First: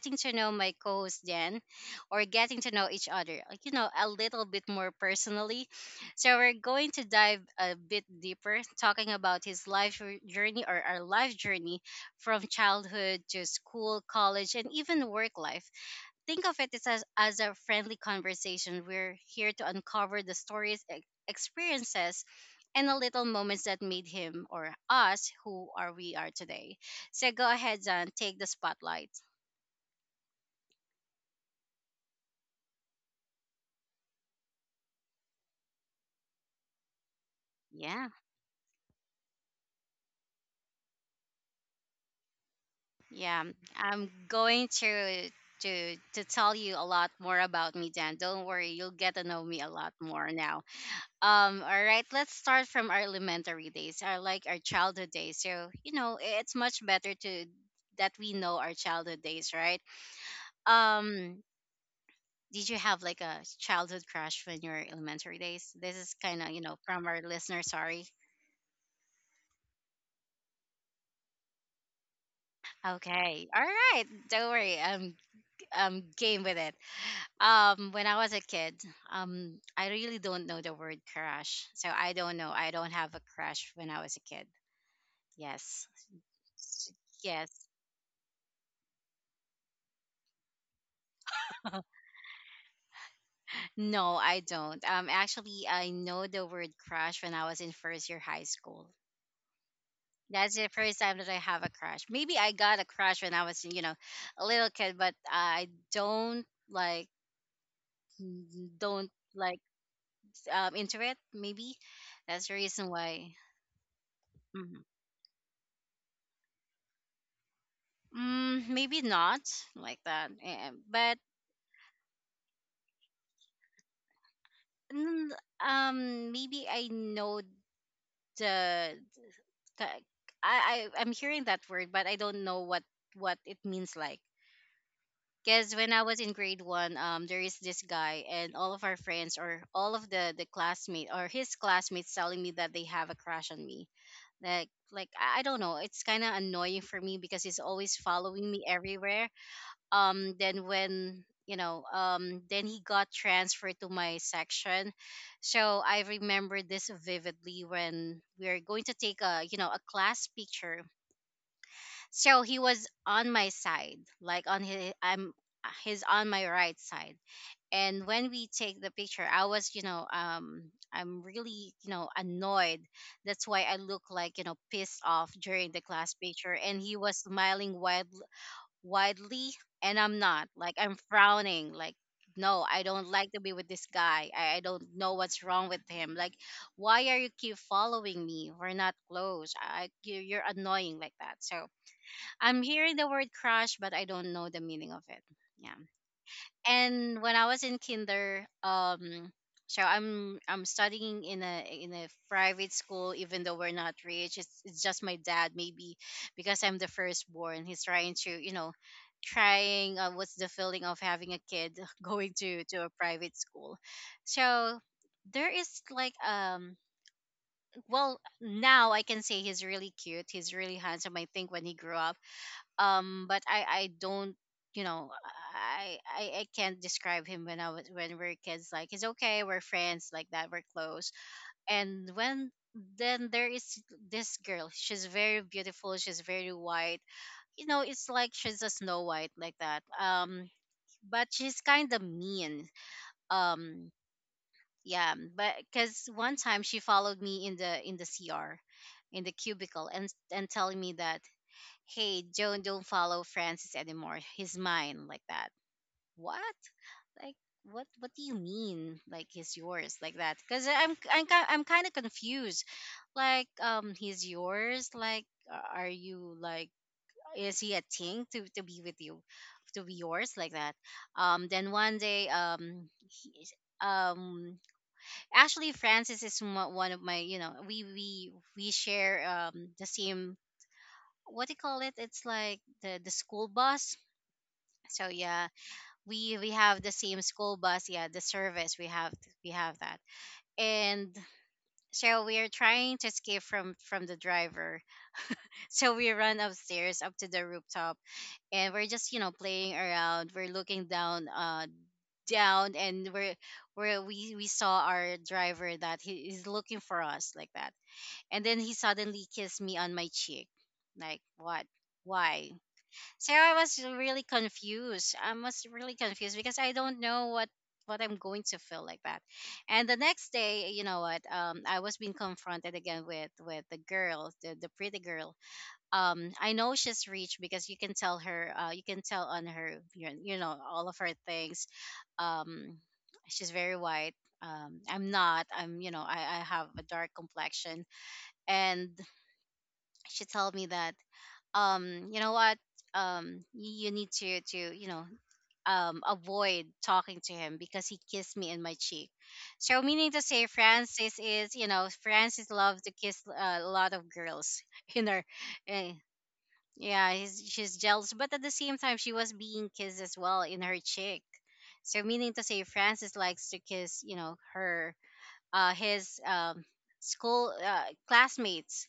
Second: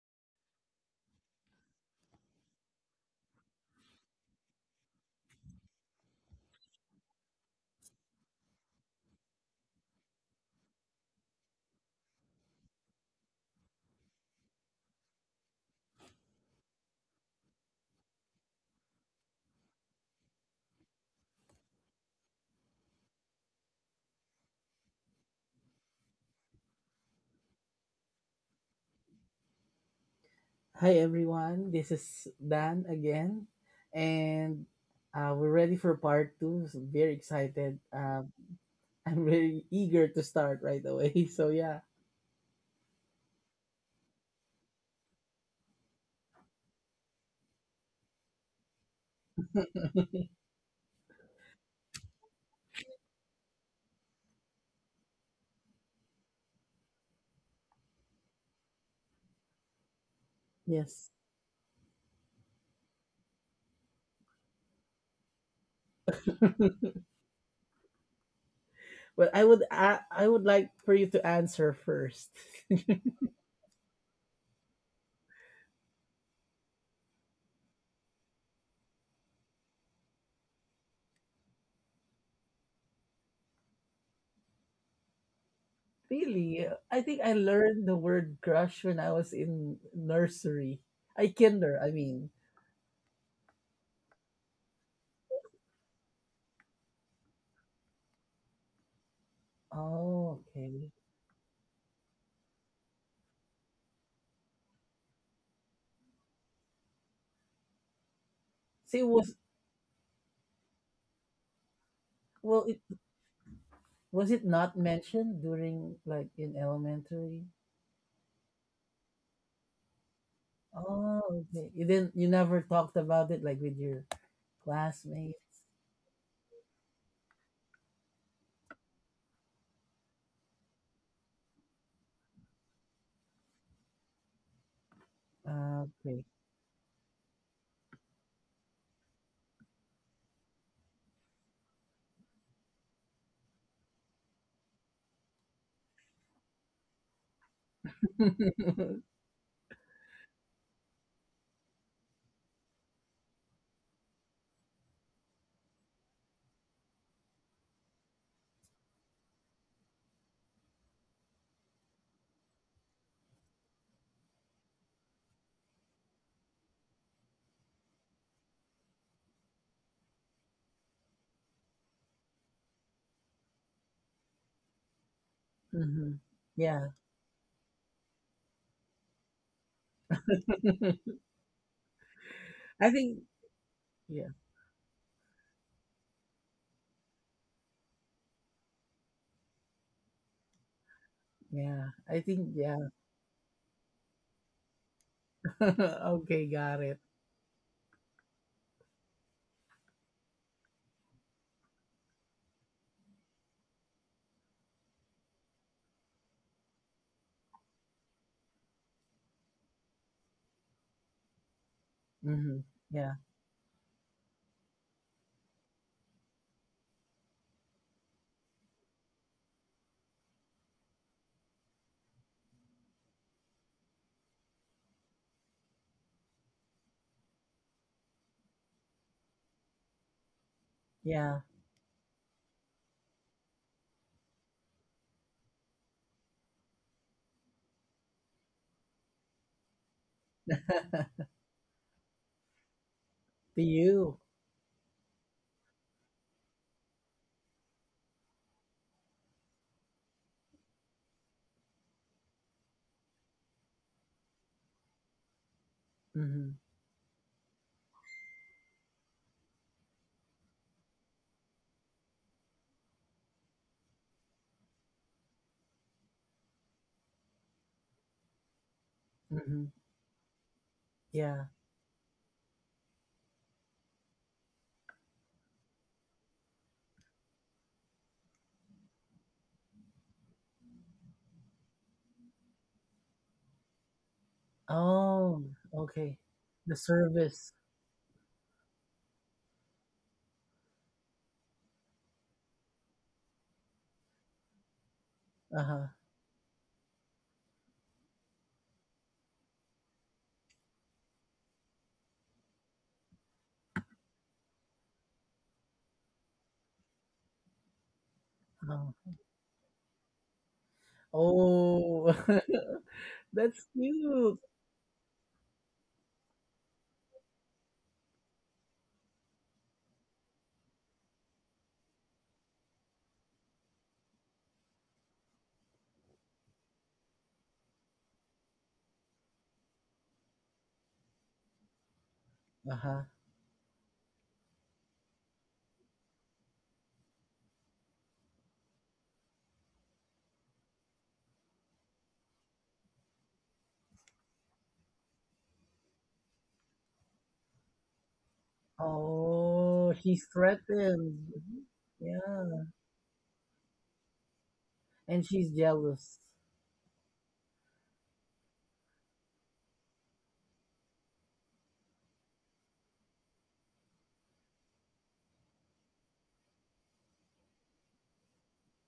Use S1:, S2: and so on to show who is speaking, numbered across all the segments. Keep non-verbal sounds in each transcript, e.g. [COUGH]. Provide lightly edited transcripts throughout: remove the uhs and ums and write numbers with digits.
S1: getting to know my co-host Dan, or getting to know each other, like, a little bit more personally. So we're going to dive a bit deeper, talking about his journey or our life journey from childhood to school, college, and even work life. Think of it as, as a friendly conversation. We're here to uncover the stories, experiences, and the little moments that made him or us who are we are today. So go ahead, Zan, take the spotlight.
S2: Hi everyone, this is Dan again, and we're ready for part two. So very excited.
S1: Yeah,
S2: I'm really eager to start right away. [LAUGHS] So yeah,
S1: yeah. I'm going to tell you a lot more about me, Dan. Don't worry, you'll get to know me a lot more now. All right, let's start from our elementary days, our childhood days. So, you know, it's much better to that we know our childhood days, right?
S2: yes.
S1: Um, did you have like a childhood crush when you were elementary days? This is kind of, you know,
S2: [LAUGHS]
S1: from our listener, sorry.
S2: Well, I would like for you to answer first. [LAUGHS]
S1: Okay. All right. Don't worry. I'm game with it. When I was a kid, I really don't know the word crush. So I don't know. I don't have a crush when I was a kid. Yes.
S2: Really, I think I
S1: Yes.
S2: learned the word crush when I was in nursery. I kinder, I
S1: [LAUGHS]
S2: mean.
S1: No, I don't. Actually, I know the word crush when I was in first year high school.
S2: Oh,
S1: That's the
S2: okay.
S1: first time that I have a crush. Maybe I got a crush when I was, you know, a little kid, but I don't like,
S2: See, it
S1: don't
S2: was
S1: like into it. Maybe that's the
S2: well, it
S1: reason why.
S2: was it not
S1: Mhm.
S2: mentioned during, like, in elementary?
S1: Mm, maybe not like that. But
S2: Oh, okay. You never talked about it like with your
S1: mm,
S2: classmates.
S1: maybe I know the ta- I'm hearing that word, but I don't know what it means like. Because
S2: Ah,
S1: when I was
S2: okay.
S1: in grade one, there is this guy, and all of our friends or all of the classmate or his classmates telling me that they have a crush on me. Like I don't know, it's kind of annoying for me because he's always following me
S2: [LAUGHS]
S1: everywhere. Then when you know, then he got transferred to my section, so I remember this vividly when we are going to take a you know a class picture, so he was on my side like on his I'm he's on my right side. And when we take the picture, I was, you know, I'm really, you know, annoyed. That's why I look like, you know, pissed off during the class
S2: Hmm.
S1: picture, and
S2: Yeah.
S1: he was smiling widely. And I'm not like, I'm
S2: [LAUGHS]
S1: frowning like, no, I
S2: I
S1: don't
S2: think.
S1: like to be with this
S2: Yeah,
S1: guy. I don't know what's wrong with him. Like, why are you keep following me? We're not close. You're annoying like that. So
S2: yeah. I think.
S1: I'm
S2: Yeah.
S1: hearing the word crush, but I don't know the meaning of it.
S2: [LAUGHS]
S1: Yeah.
S2: Okay, got it.
S1: And when I was in kinder, so I'm studying in a private school, even though we're not rich. It's just my dad, maybe because I'm the firstborn. He's trying to, you know, trying what's the feeling of having a kid [LAUGHS] going
S2: Hmm.
S1: to a
S2: Yeah.
S1: private school. So there is like well now I can say he's really cute. He's really handsome. I think when he grew up, but I don't, you know, I can't describe him when I was when we are kids. Like he's okay, we're friends like that, we're close.
S2: Yeah.
S1: And when, then there is this girl. She's very beautiful, she's very white. You know, it's like she's a snow white like that. But
S2: [LAUGHS]
S1: she's kind of mean.
S2: The
S1: um
S2: you.
S1: yeah, but because one time she followed me in the cr in the cubicle, and telling me that, hey, Joan, don't follow Francis anymore. He's mine, like that. What?
S2: Mhm,
S1: Like, what? What do you mean? Like, he's yours, like that? Because I'm kind of confused. Like, he's yours. Like, are you like, is he a thing to be with you,
S2: mhm.
S1: to be yours, like that?
S2: Yeah.
S1: Then one day, um, actually, Francis is one of my, you know, we share the same, what do you call it? It's like the school bus. So
S2: Oh,
S1: yeah,
S2: okay.
S1: we
S2: The
S1: have the same
S2: service.
S1: school bus. Yeah, the service we have that. And so we are trying to escape from the driver. [LAUGHS]
S2: Uh-huh.
S1: So we run upstairs up to the rooftop, and we're just, you know, playing around. We're looking down and we're where we saw our driver that he is looking for us like that. And then he
S2: Uh-huh.
S1: suddenly kissed me on my cheek. Like, what?
S2: Oh,
S1: Why?
S2: [LAUGHS]
S1: So I
S2: that's
S1: was really
S2: cute.
S1: confused. I was really confused because I don't know what I'm going to feel like that. And the next day, you know what? I was being confronted again with the girl, the pretty girl. I know she's rich because you can tell her. You can tell on her, you know, all of her things. Um,
S2: Uh-huh.
S1: she's very white. I'm not. I'm, you know, I have a dark complexion, and she told me that, you know what, you need to you know, avoid talking to him because he kissed me in my cheek. So
S2: Oh,
S1: meaning to
S2: she's
S1: say, Francis
S2: threatened.
S1: is,
S2: Mhm.
S1: you know, Francis
S2: Yeah.
S1: loves to kiss a lot of girls [LAUGHS] in her.
S2: And she's
S1: eh,
S2: jealous.
S1: yeah, she's jealous, but at the same time she was being kissed as well in her cheek. So meaning to say, Francis likes to kiss, you know, her his school classmates,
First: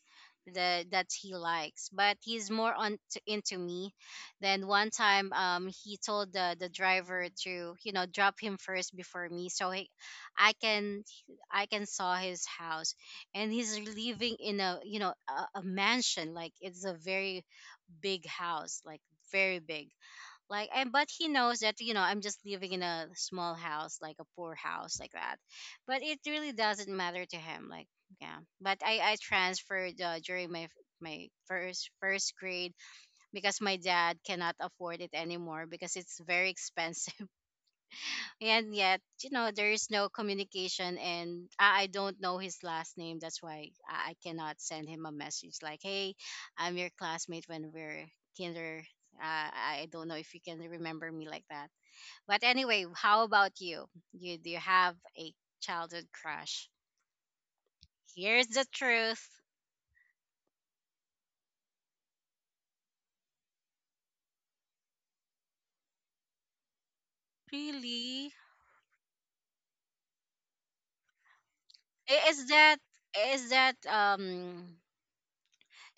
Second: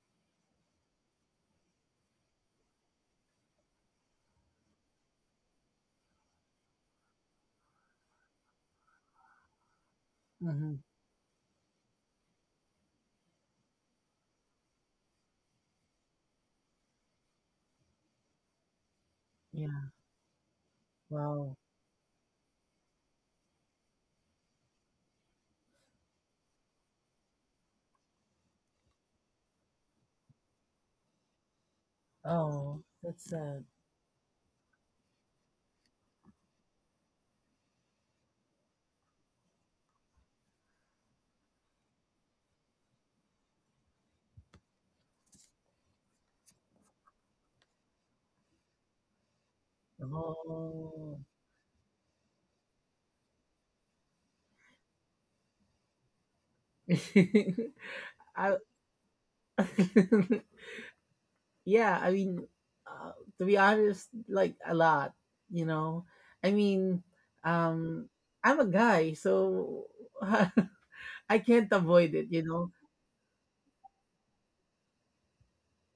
S1: that he likes, but he's more into me. Then one time, he told the driver to, you know, drop him first before me, I
S2: Mm-hmm.
S1: can I can saw his house. And he's living in a, you know, a mansion. Like, it's a very big house, like very big
S2: Yeah.
S1: like. And but he
S2: Wow.
S1: knows that, you know, I'm just living in a small house, like a poor house like that. But it really doesn't matter to him like. Yeah, but I transferred during my first grade,
S2: Oh, that's
S1: because
S2: sad.
S1: my dad cannot afford it anymore because it's very [LAUGHS] expensive. And yet, you know, there is no communication, and I don't know his last name. That's why I cannot send him a message like, hey, I'm your classmate when we're kinder. I don't know if you can remember
S2: Oh.
S1: me like that. But anyway, how about you? You do you have a childhood crush?
S2: [LAUGHS]
S1: Here's
S2: I
S1: the truth.
S2: [LAUGHS] yeah, I mean, uh, to be honest, like, a lot, you know, I mean, um
S1: Really?
S2: I'm a guy, so [LAUGHS] I can't avoid it, you
S1: Is
S2: know.
S1: that, is that um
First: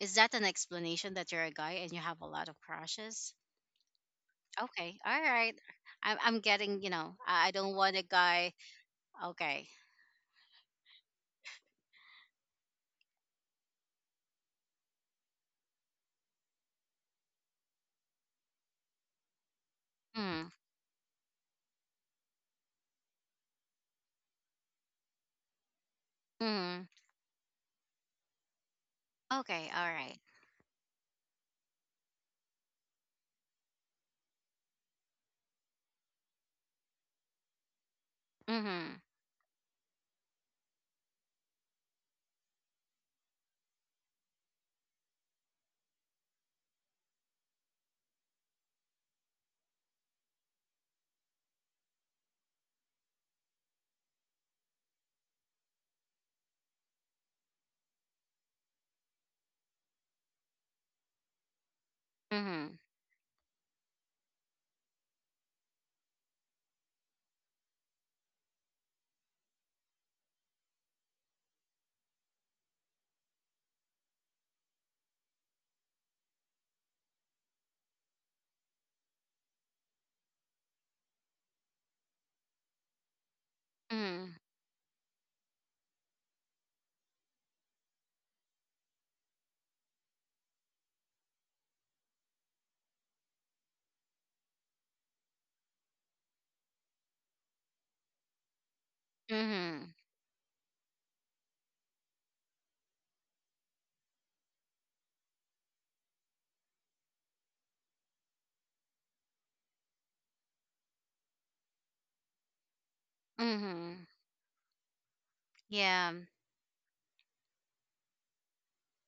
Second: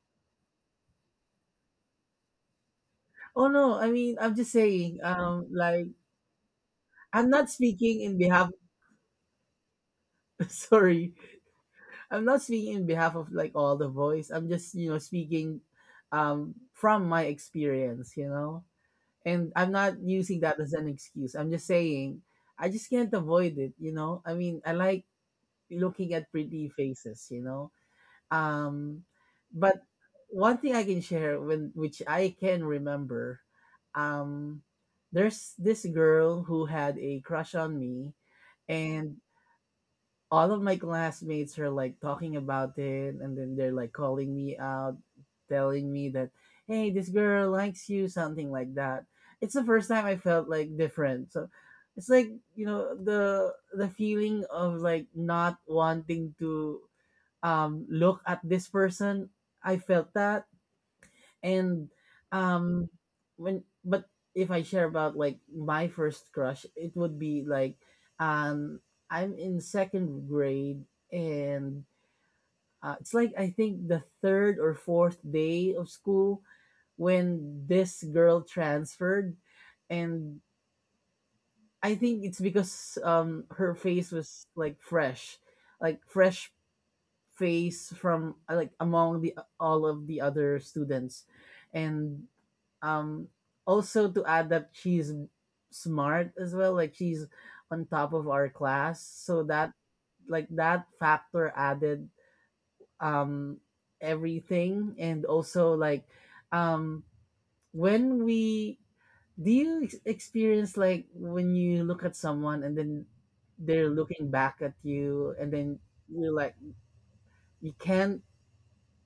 S1: is that an explanation that you're a guy and you have a lot of crushes?
S2: Oh, no, I mean, I'm just
S1: Okay.
S2: saying,
S1: All right.
S2: like,
S1: I'm getting, you know,
S2: I'm not
S1: I don't want
S2: speaking
S1: a
S2: in behalf
S1: guy. Okay.
S2: [LAUGHS] sorry, I'm not speaking in behalf of, like, all the boys. I'm just, you know, speaking from my experience, you know. And I'm not using
S1: Hmm.
S2: that as an excuse. I'm just saying, I just can't avoid it, you know. I mean, I like looking at pretty
S1: Hmm.
S2: faces, you know. Um,
S1: Okay.
S2: but
S1: All right.
S2: one thing I can share, when which I can remember, um, there's this girl who had a crush on me,
S1: Mhm.
S2: and all of my classmates are, like, talking about it, and then they're, like, calling me out, telling me that, hey, this girl likes you, something like that. It's the first time I felt, like, different. So it's like, you know, the feeling of, like, not wanting to look at this person. I felt that. And
S1: Mhm.
S2: um when but if I share about, like, my first crush, it would be like, um I'm in second grade. And it's like, I think, the third or fourth day of school when this girl transferred. And I think it's because, her face
S1: Mhm.
S2: was, like, fresh, like, fresh face from, like, among the all of the other students, and um also to add that she's smart as well, like, she's on top of our class. So that,
S1: Mhm.
S2: like, that factor added um everything. And also, like, um when we, do you experience, like, when you look at someone and then they're
S1: Mhm.
S2: looking back at you, and then
S1: Yeah.
S2: you're like, you can't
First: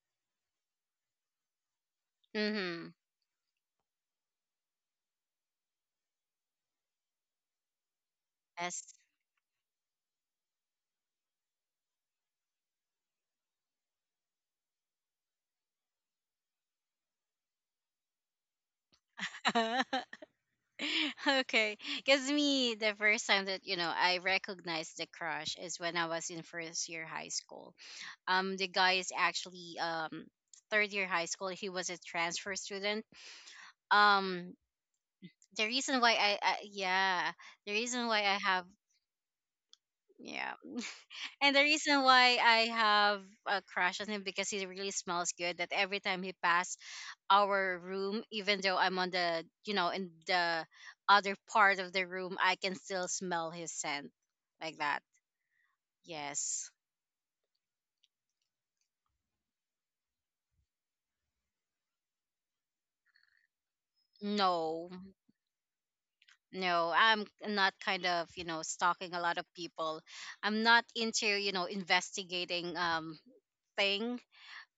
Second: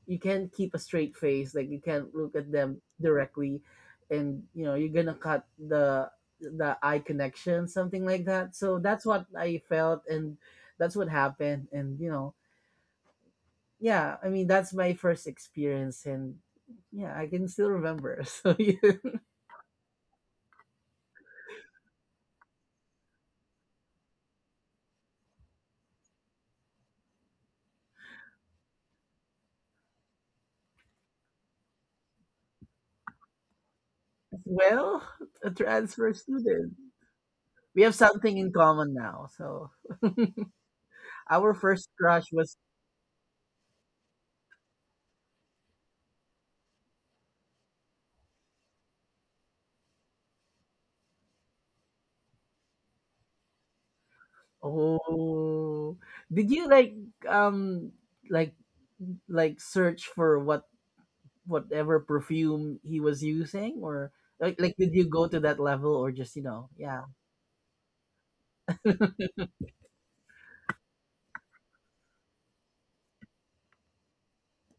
S2: you can't keep a straight face. Like, you can't look at them
S1: Mhm.
S2: directly. And you know you're gonna cut the eye connection, something like that. So
S1: Yes.
S2: that's what I felt, and that's what happened. And you know, yeah, I mean, that's my first experience. And yeah, I can still remember. [LAUGHS] So yes.
S1: [LAUGHS] Okay. Cuz me, the first time that, you know, I recognized the crush is when I was in first year high school. The guy is actually third year high school. He was a transfer student. Um
S2: Well, a
S1: the reason
S2: transfer
S1: why I
S2: student.
S1: Yeah, the
S2: We have
S1: reason why I
S2: something in
S1: have,
S2: common now, so
S1: yeah,
S2: our
S1: and the
S2: first
S1: reason
S2: crush
S1: why
S2: was —
S1: I have a crush on him because he really smells good, that every time he passed our room, even though I'm on the, you know, in the other part of the room, I can still smell his scent like that.
S2: Oh. Did you,
S1: Yes.
S2: like, um like, search for whatever perfume he was using, or, like,
S1: No.
S2: did you go to that level, or just, you know?
S1: No,
S2: Yeah,
S1: I'm not kind of, you know, stalking a lot of people. I'm not into, you know, investigating thing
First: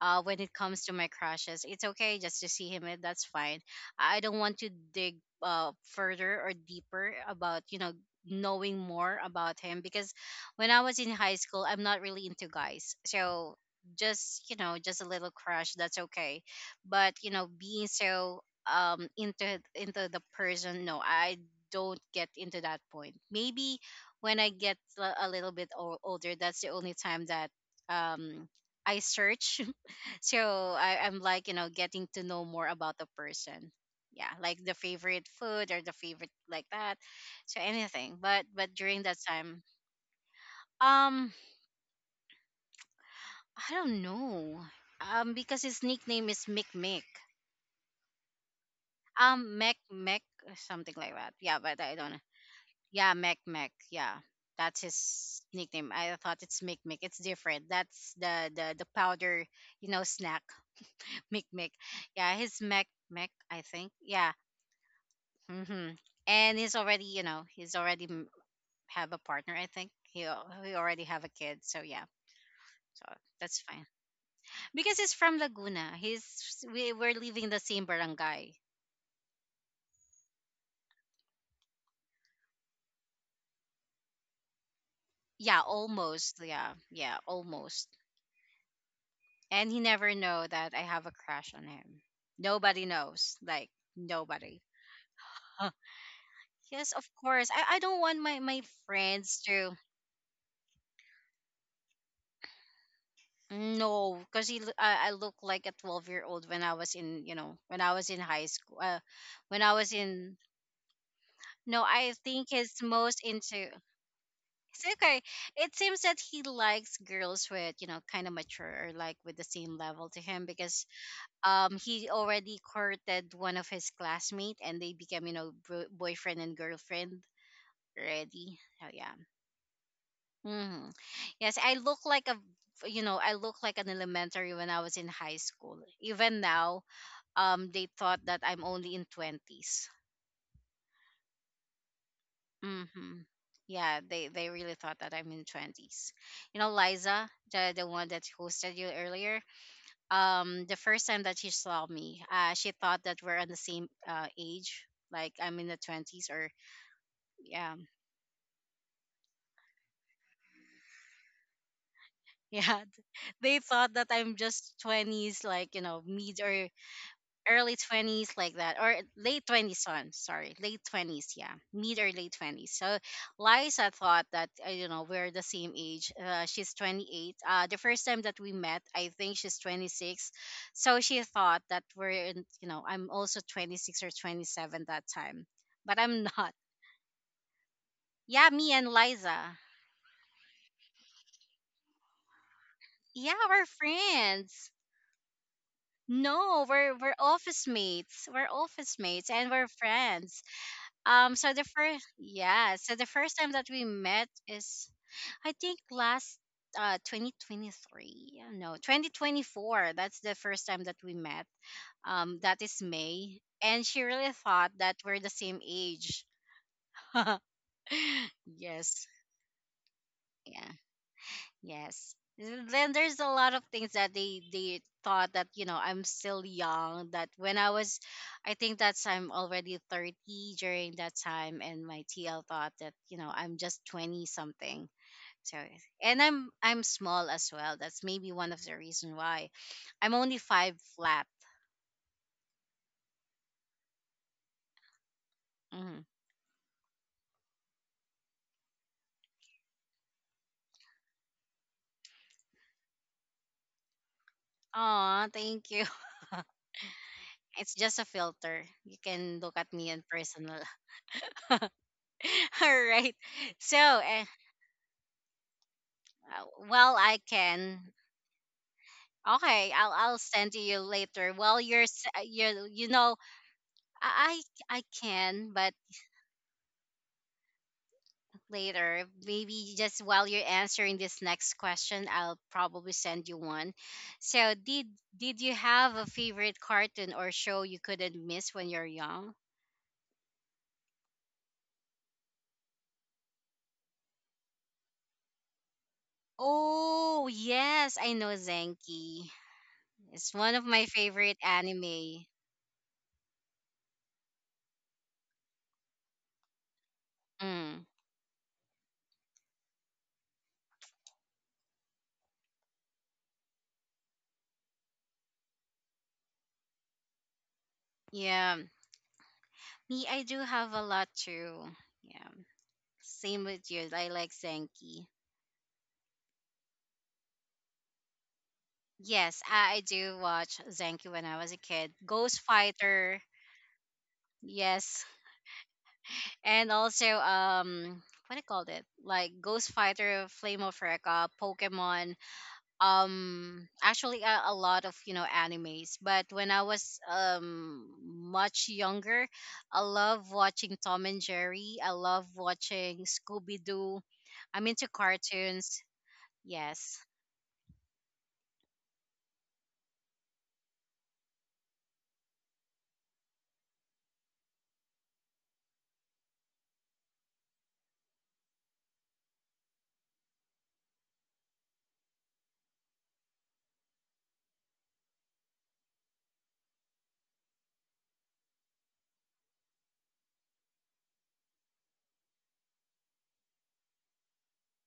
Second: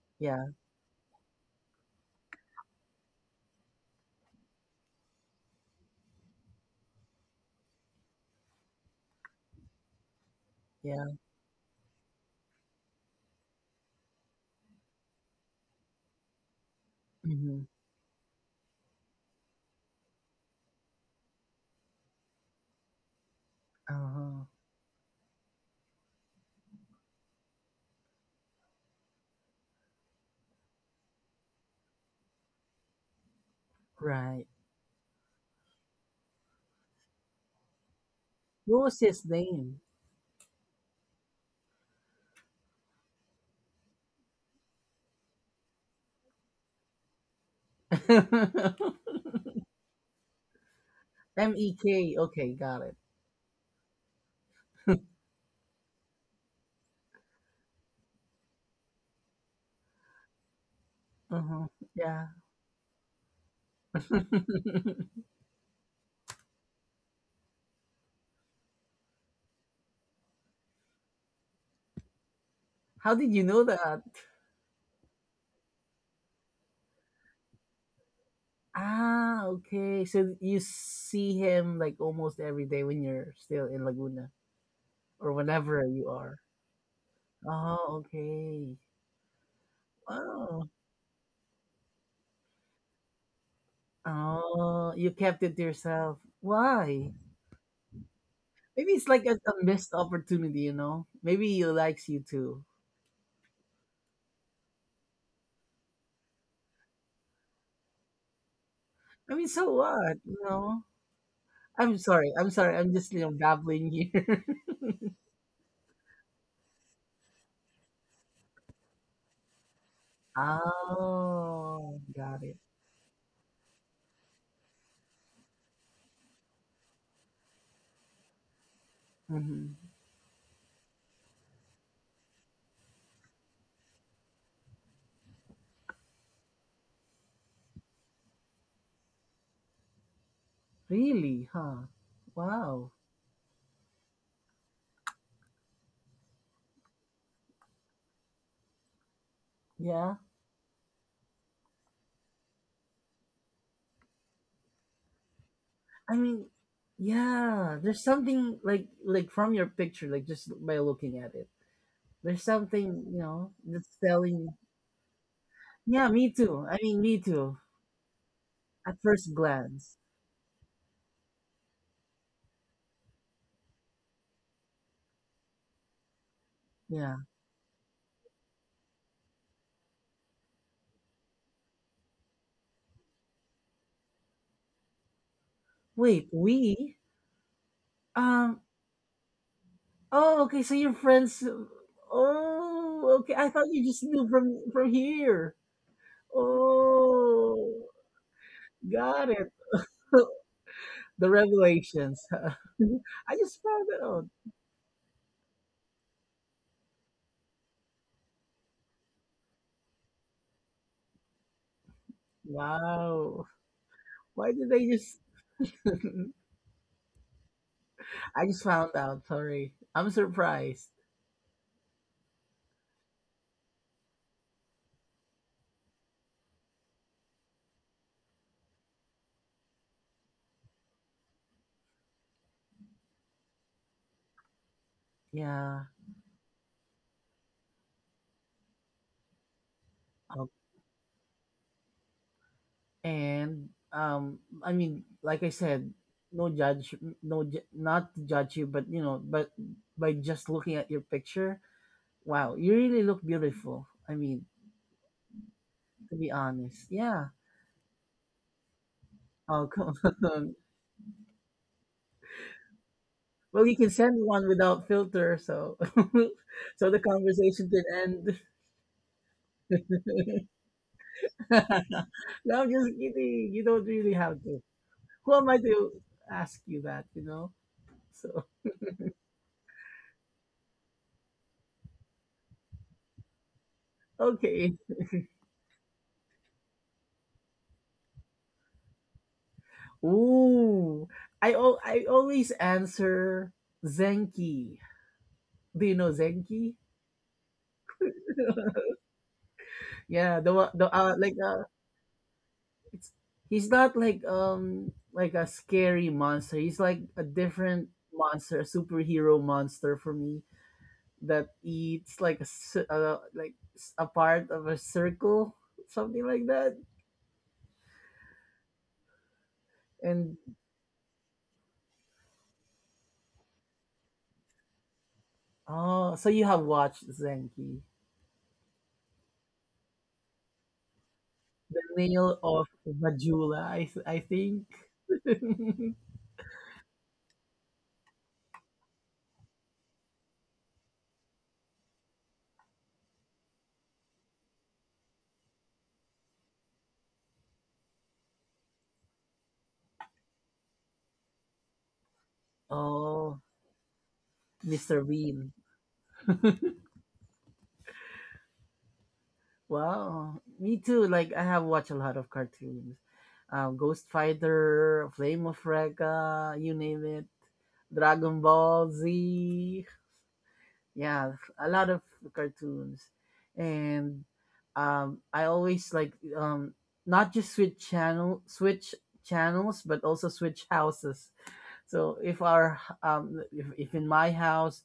S1: when
S2: yeah,
S1: it comes to my crushes. It's okay just to see him, and that's fine. I don't want to dig further or deeper about, you know, knowing more about him, because when I was
S2: yeah.
S1: in high school, I'm not really into guys. So just, you know, just a little crush, that's okay. But, you know,
S2: Mm-hmm.
S1: being so um into into the person, no, I don't get into that point. Maybe when
S2: Uh-huh.
S1: I get a little bit older, that's the only time that um I search, so I'm like, you know, getting to know more about the person. Yeah,
S2: Right.
S1: like the favorite food or the favorite like that. So anything. But
S2: What was
S1: during that
S2: his
S1: time,
S2: name?
S1: um, I don't know. Because his nickname is Mick Mick.
S2: [LAUGHS]
S1: Mac Mac, something like that.
S2: M
S1: Yeah,
S2: E
S1: but I don't
S2: K
S1: know.
S2: Okay, got it.
S1: Yeah, Mac Mac. Yeah. That's his nickname. I thought it's Mick Mick. It's different. That's the powder, you know, snack [LAUGHS] Mick
S2: Uh-huh.
S1: Mick.
S2: Yeah.
S1: Yeah, his Mac Mac, I think. Yeah.
S2: [LAUGHS]
S1: hmm And he's already, have a partner. I think he already have a kid. So yeah, so
S2: How did you
S1: that's
S2: know
S1: fine.
S2: that?
S1: Because he's from Laguna. He's we we're living the same barangay.
S2: Ah, okay. So you see him, like, almost every day when you're still in Laguna? Or
S1: Yeah,
S2: whenever you
S1: almost.
S2: are?
S1: Yeah, yeah,
S2: Oh,
S1: almost.
S2: okay.
S1: And he never know
S2: Wow.
S1: that I have a crush on him. Nobody knows. Like nobody.
S2: Oh, you kept it to
S1: [LAUGHS]
S2: yourself.
S1: Yes, of
S2: Why?
S1: course. I don't want my
S2: Maybe it's like a,
S1: friends
S2: a
S1: to.
S2: missed opportunity, you know? Maybe he likes you too.
S1: No, because I look like a 12-year-old when I was in high school.
S2: I mean,
S1: When I
S2: so
S1: was
S2: what,
S1: in,
S2: you know?
S1: no,
S2: I'm
S1: I
S2: sorry.
S1: think
S2: I'm sorry.
S1: he's
S2: I'm just,
S1: most
S2: you know,
S1: into.
S2: babbling here.
S1: It's okay. It seems that he likes girls with kind of mature, or like with the same level to
S2: [LAUGHS]
S1: him, because
S2: Oh,
S1: he
S2: got it.
S1: already courted one of his classmate, and they became, boyfriend and girlfriend already. So yeah.
S2: Hmm.
S1: hmm Yes, I look like an elementary when I was in high school. Even now, they thought that I'm only in 20s.
S2: Really? Huh? Wow.
S1: Mhm. Yeah, they really thought that I'm in 20s. You know, Liza, the one that hosted you earlier,
S2: Yeah.
S1: the first time that she saw me, she thought that we're on the same age, like I'm in the
S2: I
S1: 20s,
S2: mean,
S1: or yeah.
S2: yeah. There's
S1: [LAUGHS]
S2: something, like, from your picture, like, just by looking at it. There's
S1: Yeah.
S2: something, you know,
S1: They thought
S2: that's
S1: that
S2: telling
S1: I'm
S2: you.
S1: just 20s, like
S2: Yeah, me
S1: mid
S2: too.
S1: or
S2: I mean, me too.
S1: early 20s like that, or
S2: At first
S1: late 20s,
S2: glance.
S1: on sorry, late 20s, yeah, mid or late 20s. So Liza thought that we're the same age. She's
S2: Yeah.
S1: 28. The first time that we met, I think she's 26. So she thought that we're in, I'm also 26 or 27 that time, but I'm
S2: Wait,
S1: [LAUGHS] not.
S2: we?
S1: Yeah,
S2: Um,
S1: me and Liza.
S2: oh, okay, so your friends. Oh,
S1: Yeah,
S2: okay. I
S1: we're
S2: thought you just knew from
S1: friends.
S2: from here.
S1: No, we're we're office
S2: Oh,
S1: mates we're office mates
S2: got
S1: and
S2: it.
S1: we're
S2: [LAUGHS]
S1: friends.
S2: The
S1: Um, so the first,
S2: revelations.
S1: yeah, so the
S2: [LAUGHS]
S1: first
S2: I
S1: time
S2: just
S1: that we
S2: found it out.
S1: met is, I think, last 2023. No, 2024. That's the first time that we met. That is May,
S2: Wow.
S1: and she really
S2: Why did
S1: thought
S2: they
S1: that we're
S2: just
S1: the same
S2: [LAUGHS]
S1: age. [LAUGHS]
S2: I just found
S1: Yes,
S2: out, sorry. I'm
S1: yeah.
S2: surprised.
S1: Yes. And then there's a lot of things that they thought that I'm still young. That when I was, I think that's I'm already 30 during that time, and my TL thought that I'm just twenty something. So,
S2: Yeah.
S1: and I'm small as well. That's maybe one of the reason why I'm only five flat.
S2: And I mean, like I said,
S1: Mm-hmm.
S2: no judge, not to judge you, but, you know, but by just looking at your picture, wow, you really look beautiful, I mean,
S1: Aw, thank you.
S2: to be
S1: [LAUGHS]
S2: honest, yeah.
S1: It's just a filter. You can look
S2: Oh,
S1: at me
S2: come
S1: in
S2: [LAUGHS] on.
S1: personal. [LAUGHS] All right.
S2: Well, you
S1: So,
S2: can send one without filter, so.
S1: uh,
S2: [LAUGHS] So
S1: well,
S2: the
S1: I
S2: conversation
S1: can.
S2: can end.
S1: Okay, I'll send you later. Well, you're
S2: [LAUGHS]
S1: s-
S2: No,
S1: you
S2: I'm
S1: you
S2: just
S1: know
S2: kidding. You don't really
S1: I
S2: have to.
S1: I
S2: Who am
S1: can,
S2: I
S1: but
S2: to ask you that, you know? So
S1: later maybe just while you're answering this next question, I'll probably send you one.
S2: [LAUGHS]
S1: So
S2: okay.
S1: did you have a favorite cartoon or show you couldn't miss when you're young?
S2: Ooh, I always answer Zenki. Do you know Zenki?
S1: Oh yes, I know
S2: [LAUGHS]
S1: Zenki.
S2: Yeah,
S1: It's one
S2: the
S1: of my
S2: like
S1: favorite anime.
S2: it's he's not like, like, a scary monster. He's like a different
S1: Mm,
S2: monster, a superhero monster for me, that eats like a a part of a circle, something like that.
S1: yeah, me I
S2: And
S1: do have a lot too. Yeah, same with you. I like Zenki.
S2: oh, so you have watched Zenki,
S1: Yes, I do watch Zenki when I was a
S2: the
S1: kid.
S2: Nail
S1: Ghost
S2: of
S1: Fighter,
S2: Majula, I think.
S1: yes,
S2: [LAUGHS]
S1: and also, what do you call it? Like Ghost Fighter, Flame of Recca, Pokemon. Actually, a lot of animes. But when I was much younger, I love watching Tom and Jerry. I love watching
S2: Oh,
S1: Scooby Doo. I'm into
S2: Mr. Bean.
S1: cartoons. Yes.
S2: Wow. Me too. Like, I have watched a lot of cartoons. Ghost Fighter, Flame of Recca, you name it. Dragon Ball Z. Yeah, a lot of cartoons. And I always like, not just switch channel- switch channels, but also switch houses. So if our if in my house,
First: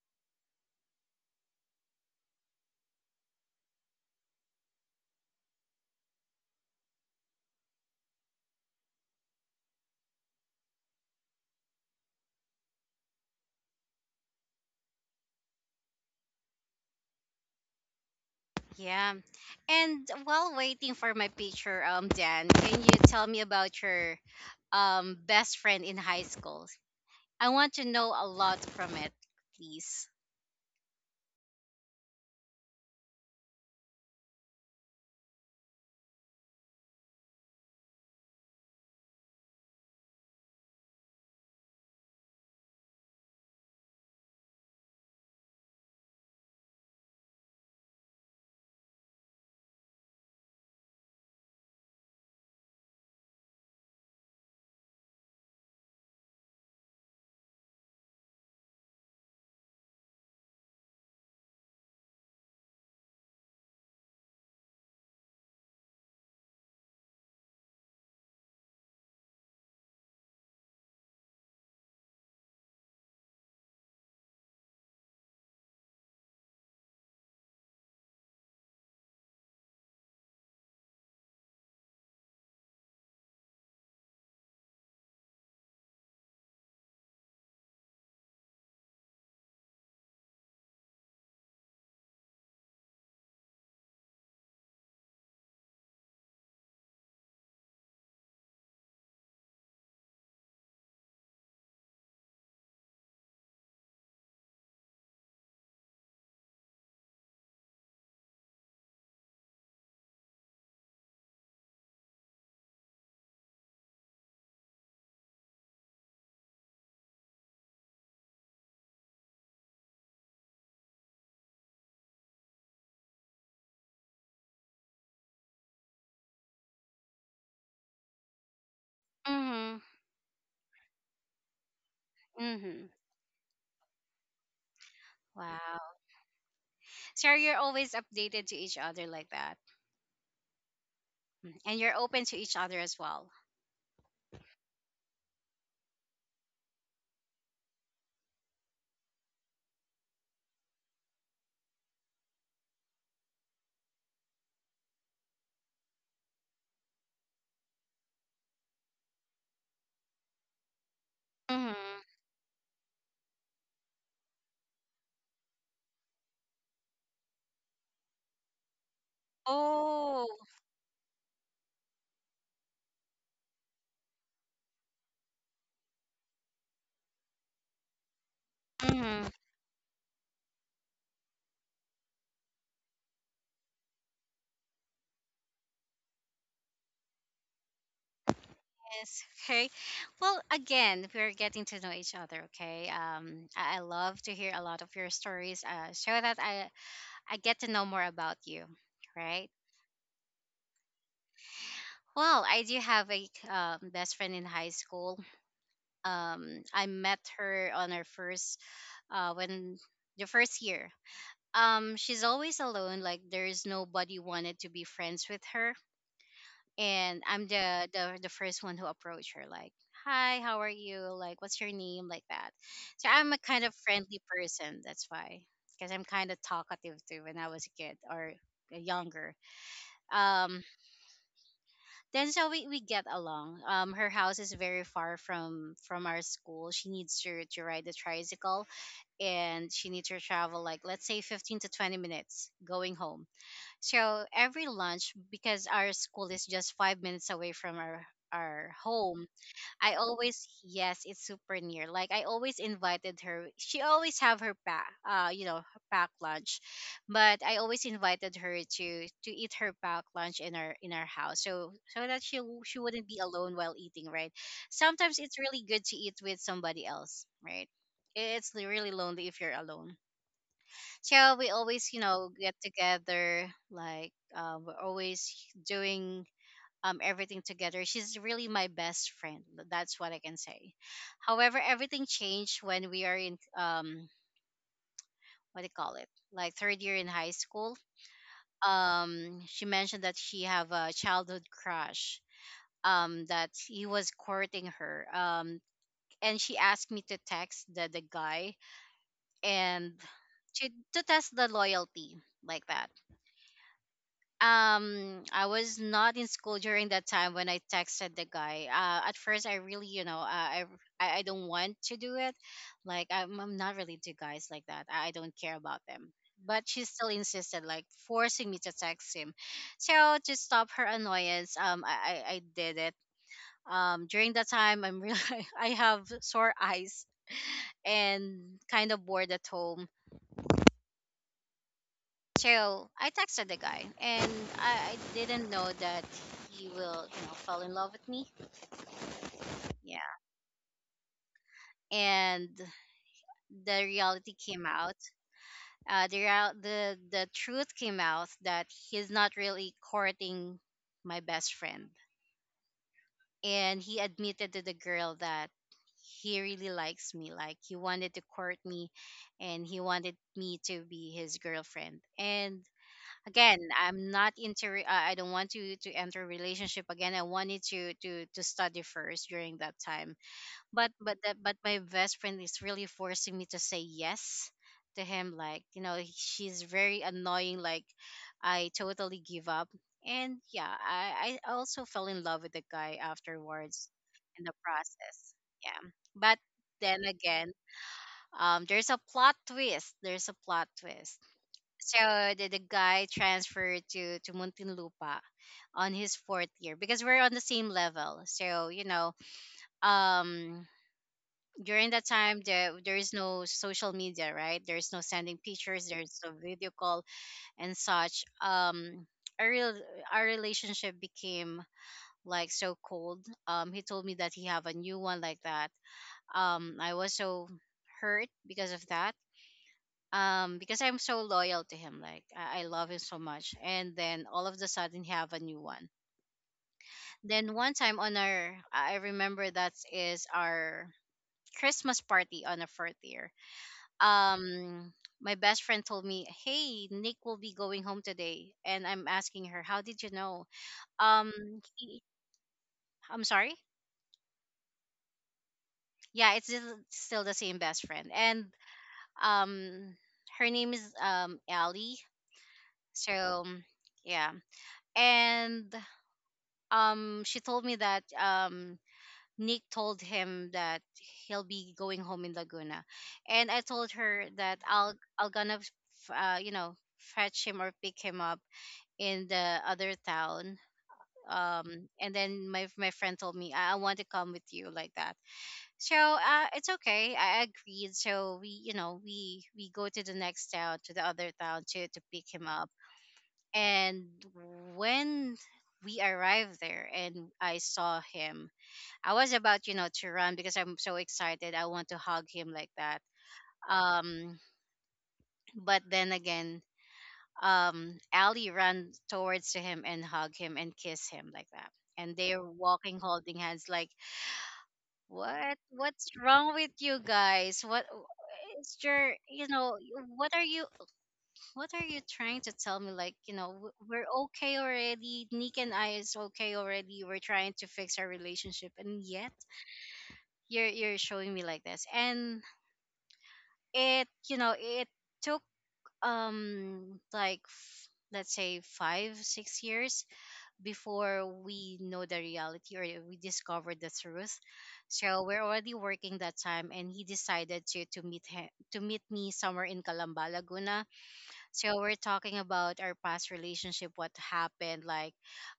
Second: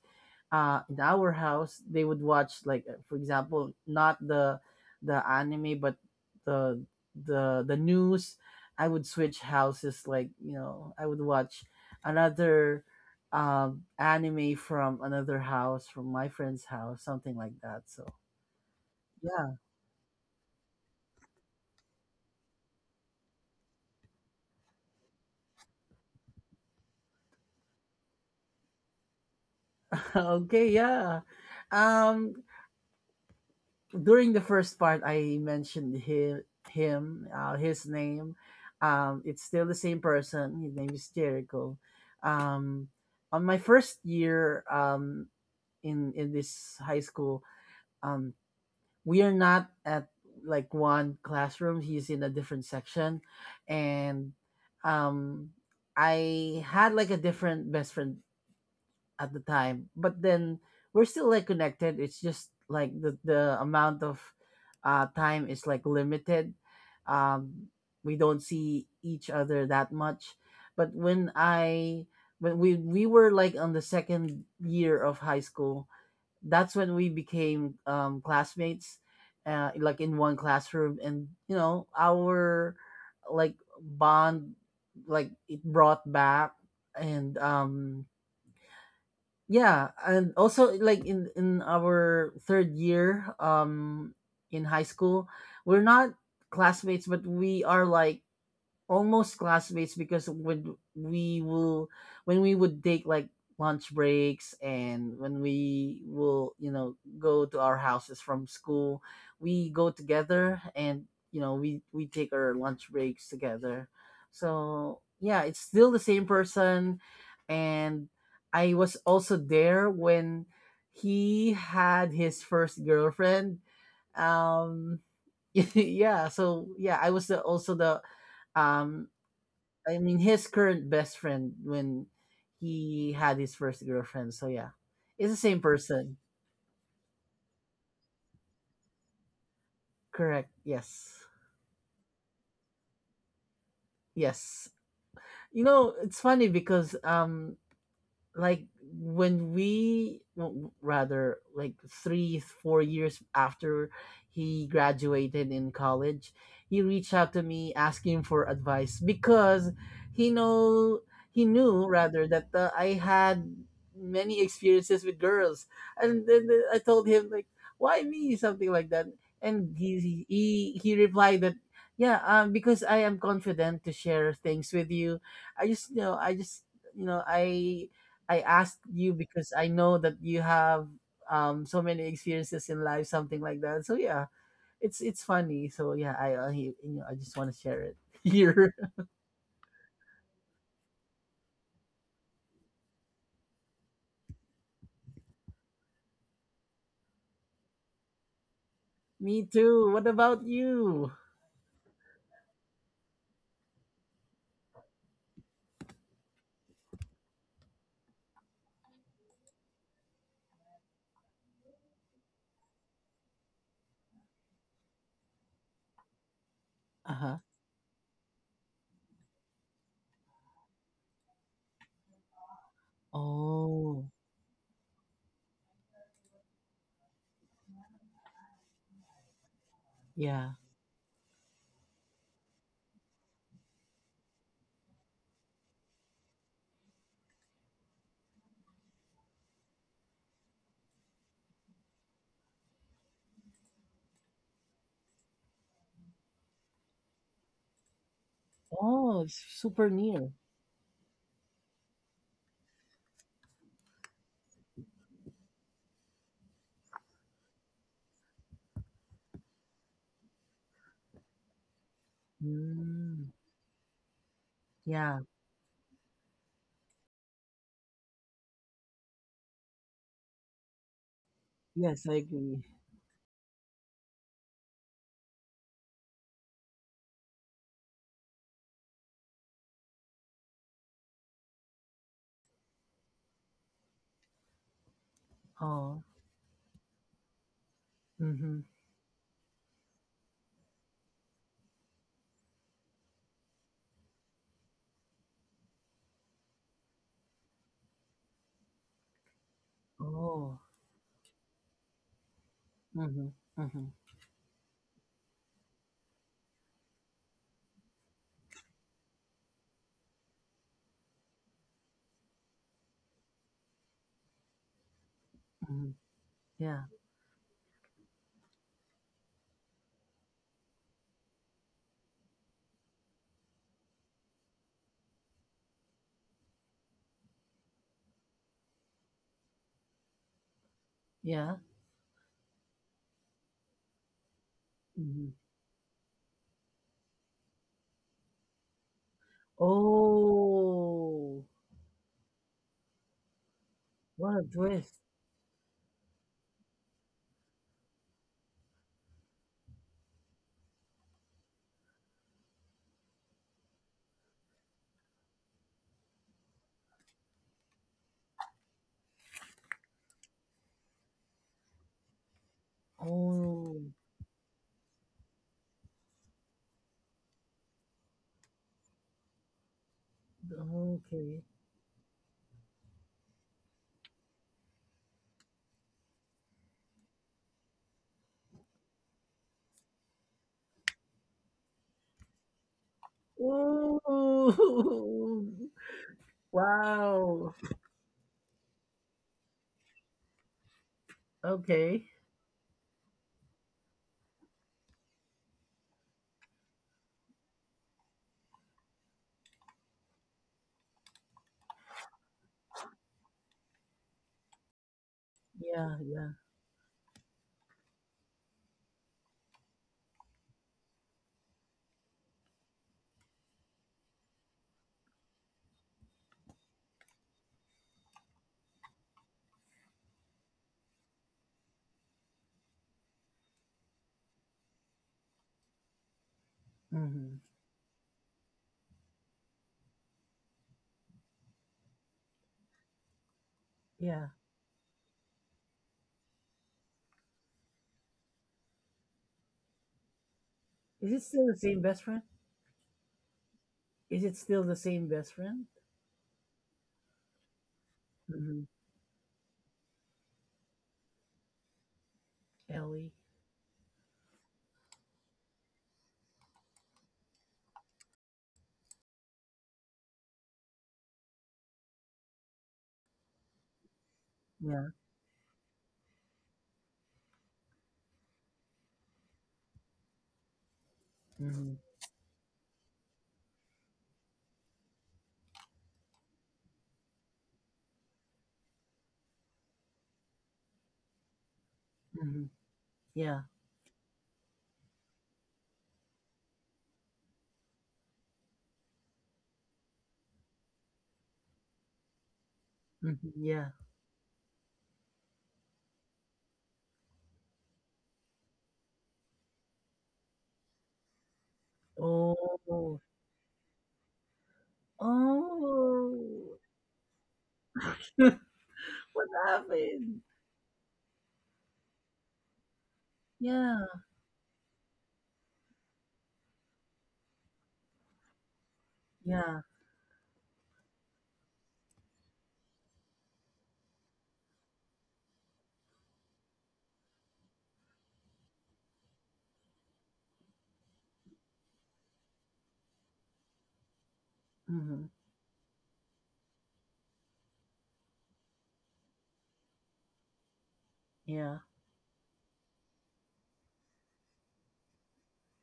S2: in our house, they would watch like, for example, not the anime, but the the news. I would switch houses, like, you know, I would watch another anime from another house, from my friend's house, something like that. So
S1: Yeah.
S2: yeah.
S1: And while waiting for my picture, Dan, can you tell me about your best friend in high school? I want to know a lot from it, please.
S2: [LAUGHS] Okay, yeah. um during the first part, I mentioned him, his name. It's still the same person. His name is Jericho. Um, on my first year, in this high school, um, we are not at, like, one classroom. He's in a different section, and um, I had, like, a different best friend at the time, but then we're still, like, connected. It's just like the amount of time is, like, limited. um we don't see each other that much. But when we were like on the second year of high school, that's when we became classmates, like, in one classroom. And you know, our, like, bond, like, it brought back. And yeah. And also, like, in our third year in high school, we're not classmates, but we are, like, almost classmates. Because when we would take, like, lunch breaks, and when we will, you know, go to our houses from school, we go together. And you know, we take our lunch breaks together. So yeah, it's still the same person. And I was also there when he had his first girlfriend. um [LAUGHS] yeah. So yeah, I was the, also the, um
S1: Mhm.
S2: I mean, his current best friend when
S1: Mhm.
S2: he had his first girlfriend. So yeah, it's the same
S1: Wow.
S2: person.
S1: So you're always updated to each other like that.
S2: Correct. Yes.
S1: Mm. And you're open to each other as well.
S2: Yes. You know, it's funny because like, when we, no, rather, like, 3 or 4 years after he graduated in college, he reached out to me asking for advice. Because he know- he
S1: Mhm.
S2: knew, rather, that I had many experiences with girls. And then I told him, like, why me, something like that. And
S1: Oh.
S2: he replied that, yeah, because I am confident to share things with you. I just you know I just you know I asked you
S1: Mhm.
S2: because I know that you have so many experiences in life, something like that. So yeah, it's funny. So yeah, I you know, I just want to share it [LAUGHS] here.
S1: Yes. Okay. Well, again, we're getting to know each other. Okay. I love to hear a lot of your stories. Show that I get to know more about you,
S2: Me
S1: right?
S2: too. What about you?
S1: Well, I do have a best friend in high school. I met her on our first when the first year. She's always alone. Like there's nobody wanted to be friends with her,
S2: Uh huh.
S1: and I'm the first one who approached her. Like, hi, how are you? Like, what's your name? Like that. So I'm a kind of
S2: Oh
S1: friendly person. That's why, because I'm kind of talkative too when I was a kid or younger.
S2: yeah.
S1: Um, Then, so we get along. Her house is very far from our school. She needs to ride the tricycle, and she needs to travel, like, let's say 15 to 20 minutes going home. So every lunch, because our school is just 5 minutes away from our
S2: Oh,
S1: home,
S2: it's super
S1: I
S2: near.
S1: always yes, it's super near. Like I always invited her. She always have her pack lunch, but I always invited her to eat her pack lunch in our house, so that she wouldn't be
S2: Mm,
S1: alone while eating. Right.
S2: yeah.
S1: Sometimes it's really good to eat with somebody else. Right. It's really lonely if you're alone. So we always
S2: Yes, I
S1: get
S2: agree.
S1: together. Like, we're always doing, everything together. She's really my best friend. That's what I can say. However, everything changed when we are in, what do you call
S2: Oh.
S1: it? Like third year in high school.
S2: Mm-hmm.
S1: She mentioned that she have a childhood crush. That he was courting her. And she asked me to text the guy and
S2: Oh.
S1: to to test the loyalty, like that.
S2: Mm-hmm. Mm-hmm.
S1: I was not in school during that time when I texted the guy, at first I really you know I don't want to do it, like I'm not really to guys like that. I don't care about
S2: Mm-hmm.
S1: them. But
S2: Yeah.
S1: she still insisted, like forcing me to text him, so to stop her annoyance, I did it. During that time, I'm really [LAUGHS] I have sore eyes and kind of bored at home.
S2: Yeah.
S1: So I texted the guy, and I
S2: Mm-hmm.
S1: didn't know that he will fall in love with me. Yeah,
S2: Oh.
S1: and the reality
S2: What a
S1: came out.
S2: twist.
S1: The real, the truth came out, that he's not really courting my best friend, and he admitted to the girl that he really likes me. Like he wanted to court me, and he wanted me to be his girlfriend. And again,
S2: Oh.
S1: I'm not into, I don't want to enter relationship again. I wanted to study first during that time, but that
S2: Okay.
S1: but my best friend is really forcing me to say yes to him, like, you know, she's very annoying. Like I totally give up, and yeah, I also fell in love with the guy afterwards, in the process.
S2: Ooh.
S1: Yeah, but
S2: [LAUGHS]
S1: then again,
S2: Wow.
S1: there's a plot twist, there's a plot twist. So
S2: Okay.
S1: the guy transferred to Muntinlupa on his fourth year, because we're on the same level. So, um, during that time, there is no social media, right? There's no sending pictures,
S2: Yeah,
S1: there's
S2: yeah.
S1: no video call and such. Our real our relationship became, like, so cold. He told me that he have a new one, like that. I was so hurt because of that, because I'm so loyal to him, like I love him so much, and then all of the sudden he have a new one.
S2: Hmm.
S1: Then one time, on our I remember that is our Christmas party on the fourth year.
S2: Yeah.
S1: um my best friend told me, hey, Nick will be going home today, and I'm asking her, how did you know?
S2: Is it
S1: um
S2: still the same
S1: he,
S2: best friend?
S1: I'm sorry.
S2: Is it still the same best friend?
S1: Yeah, it's still the same best friend, and
S2: Hmm.
S1: um her name is Allie.
S2: Ellie.
S1: So yeah, and she told me that Nick told him that he'll be going home in Laguna, and I told her that
S2: Yeah.
S1: I'll gonna f- you know fetch him or pick him up in the other town.
S2: Hmm.
S1: And then my friend told me, I want to come with you, like that. So, it's okay. I agreed. So we you know we go to the next town, to the other town, to pick him
S2: Hmm.
S1: up.
S2: Yeah.
S1: And when we arrived there and I saw him, I was about to run, because I'm so excited. I want to hug him, like that.
S2: Hmm. Yeah.
S1: Um, but then again, Ali ran towards to him and hug him and kiss him, like that. And they're
S2: Oh.
S1: walking, holding hands, like, what? What's wrong
S2: Oh.
S1: with you guys?
S2: [LAUGHS] What
S1: Is your, you know,
S2: happened?
S1: what are you, what are you trying to tell me? Like,
S2: Yeah.
S1: we're okay already. Nick and I is okay already. We're trying to fix our relationship, and yet
S2: Yeah.
S1: you're showing me like this, and it you know it took let's say 5 6 years before we know the reality, or we discovered the truth.
S2: Hmm.
S1: So we're already working that time, and he decided to meet me somewhere in Calamba, Laguna.
S2: Yeah.
S1: So we're talking about our past relationship, what happened. Like,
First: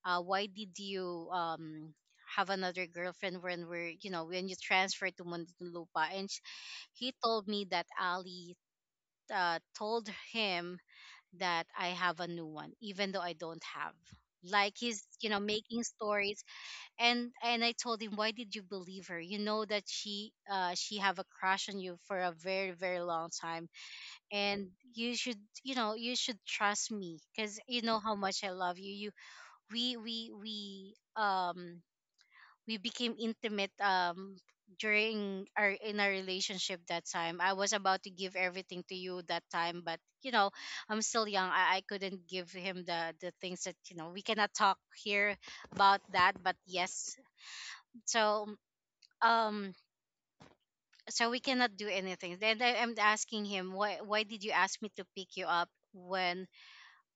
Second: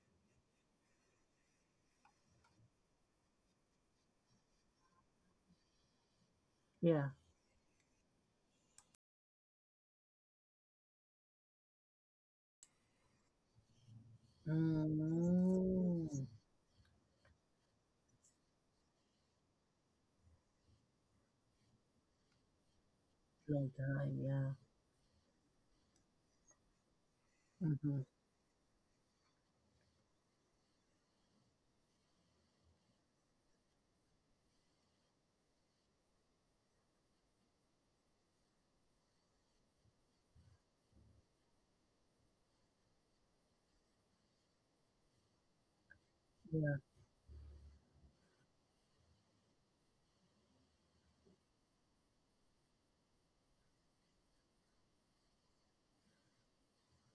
S1: why did you have another girlfriend when we're you know when you transferred to Muntinlupa, and
S2: Yeah.
S1: he told me that Ali, told him that I have a new one, even though I don't have. Like, he's, you know, making
S2: Mm.
S1: stories. And I told him, why did you believe her? You know that she have a crush on you for a very, very long time,
S2: Long time. Yeah.
S1: and you should, you know, you should trust me, cause you know
S2: Hmm.
S1: how much I love you. You, we we became intimate, during our relationship. That time I was about to give everything to you, that time, but, you know, I'm still young. I couldn't give him the things that, you know, we cannot talk here about that, but
S2: Yeah.
S1: yes. So, um so we cannot do anything. Then I'm asking him, why did you ask me to pick you up when,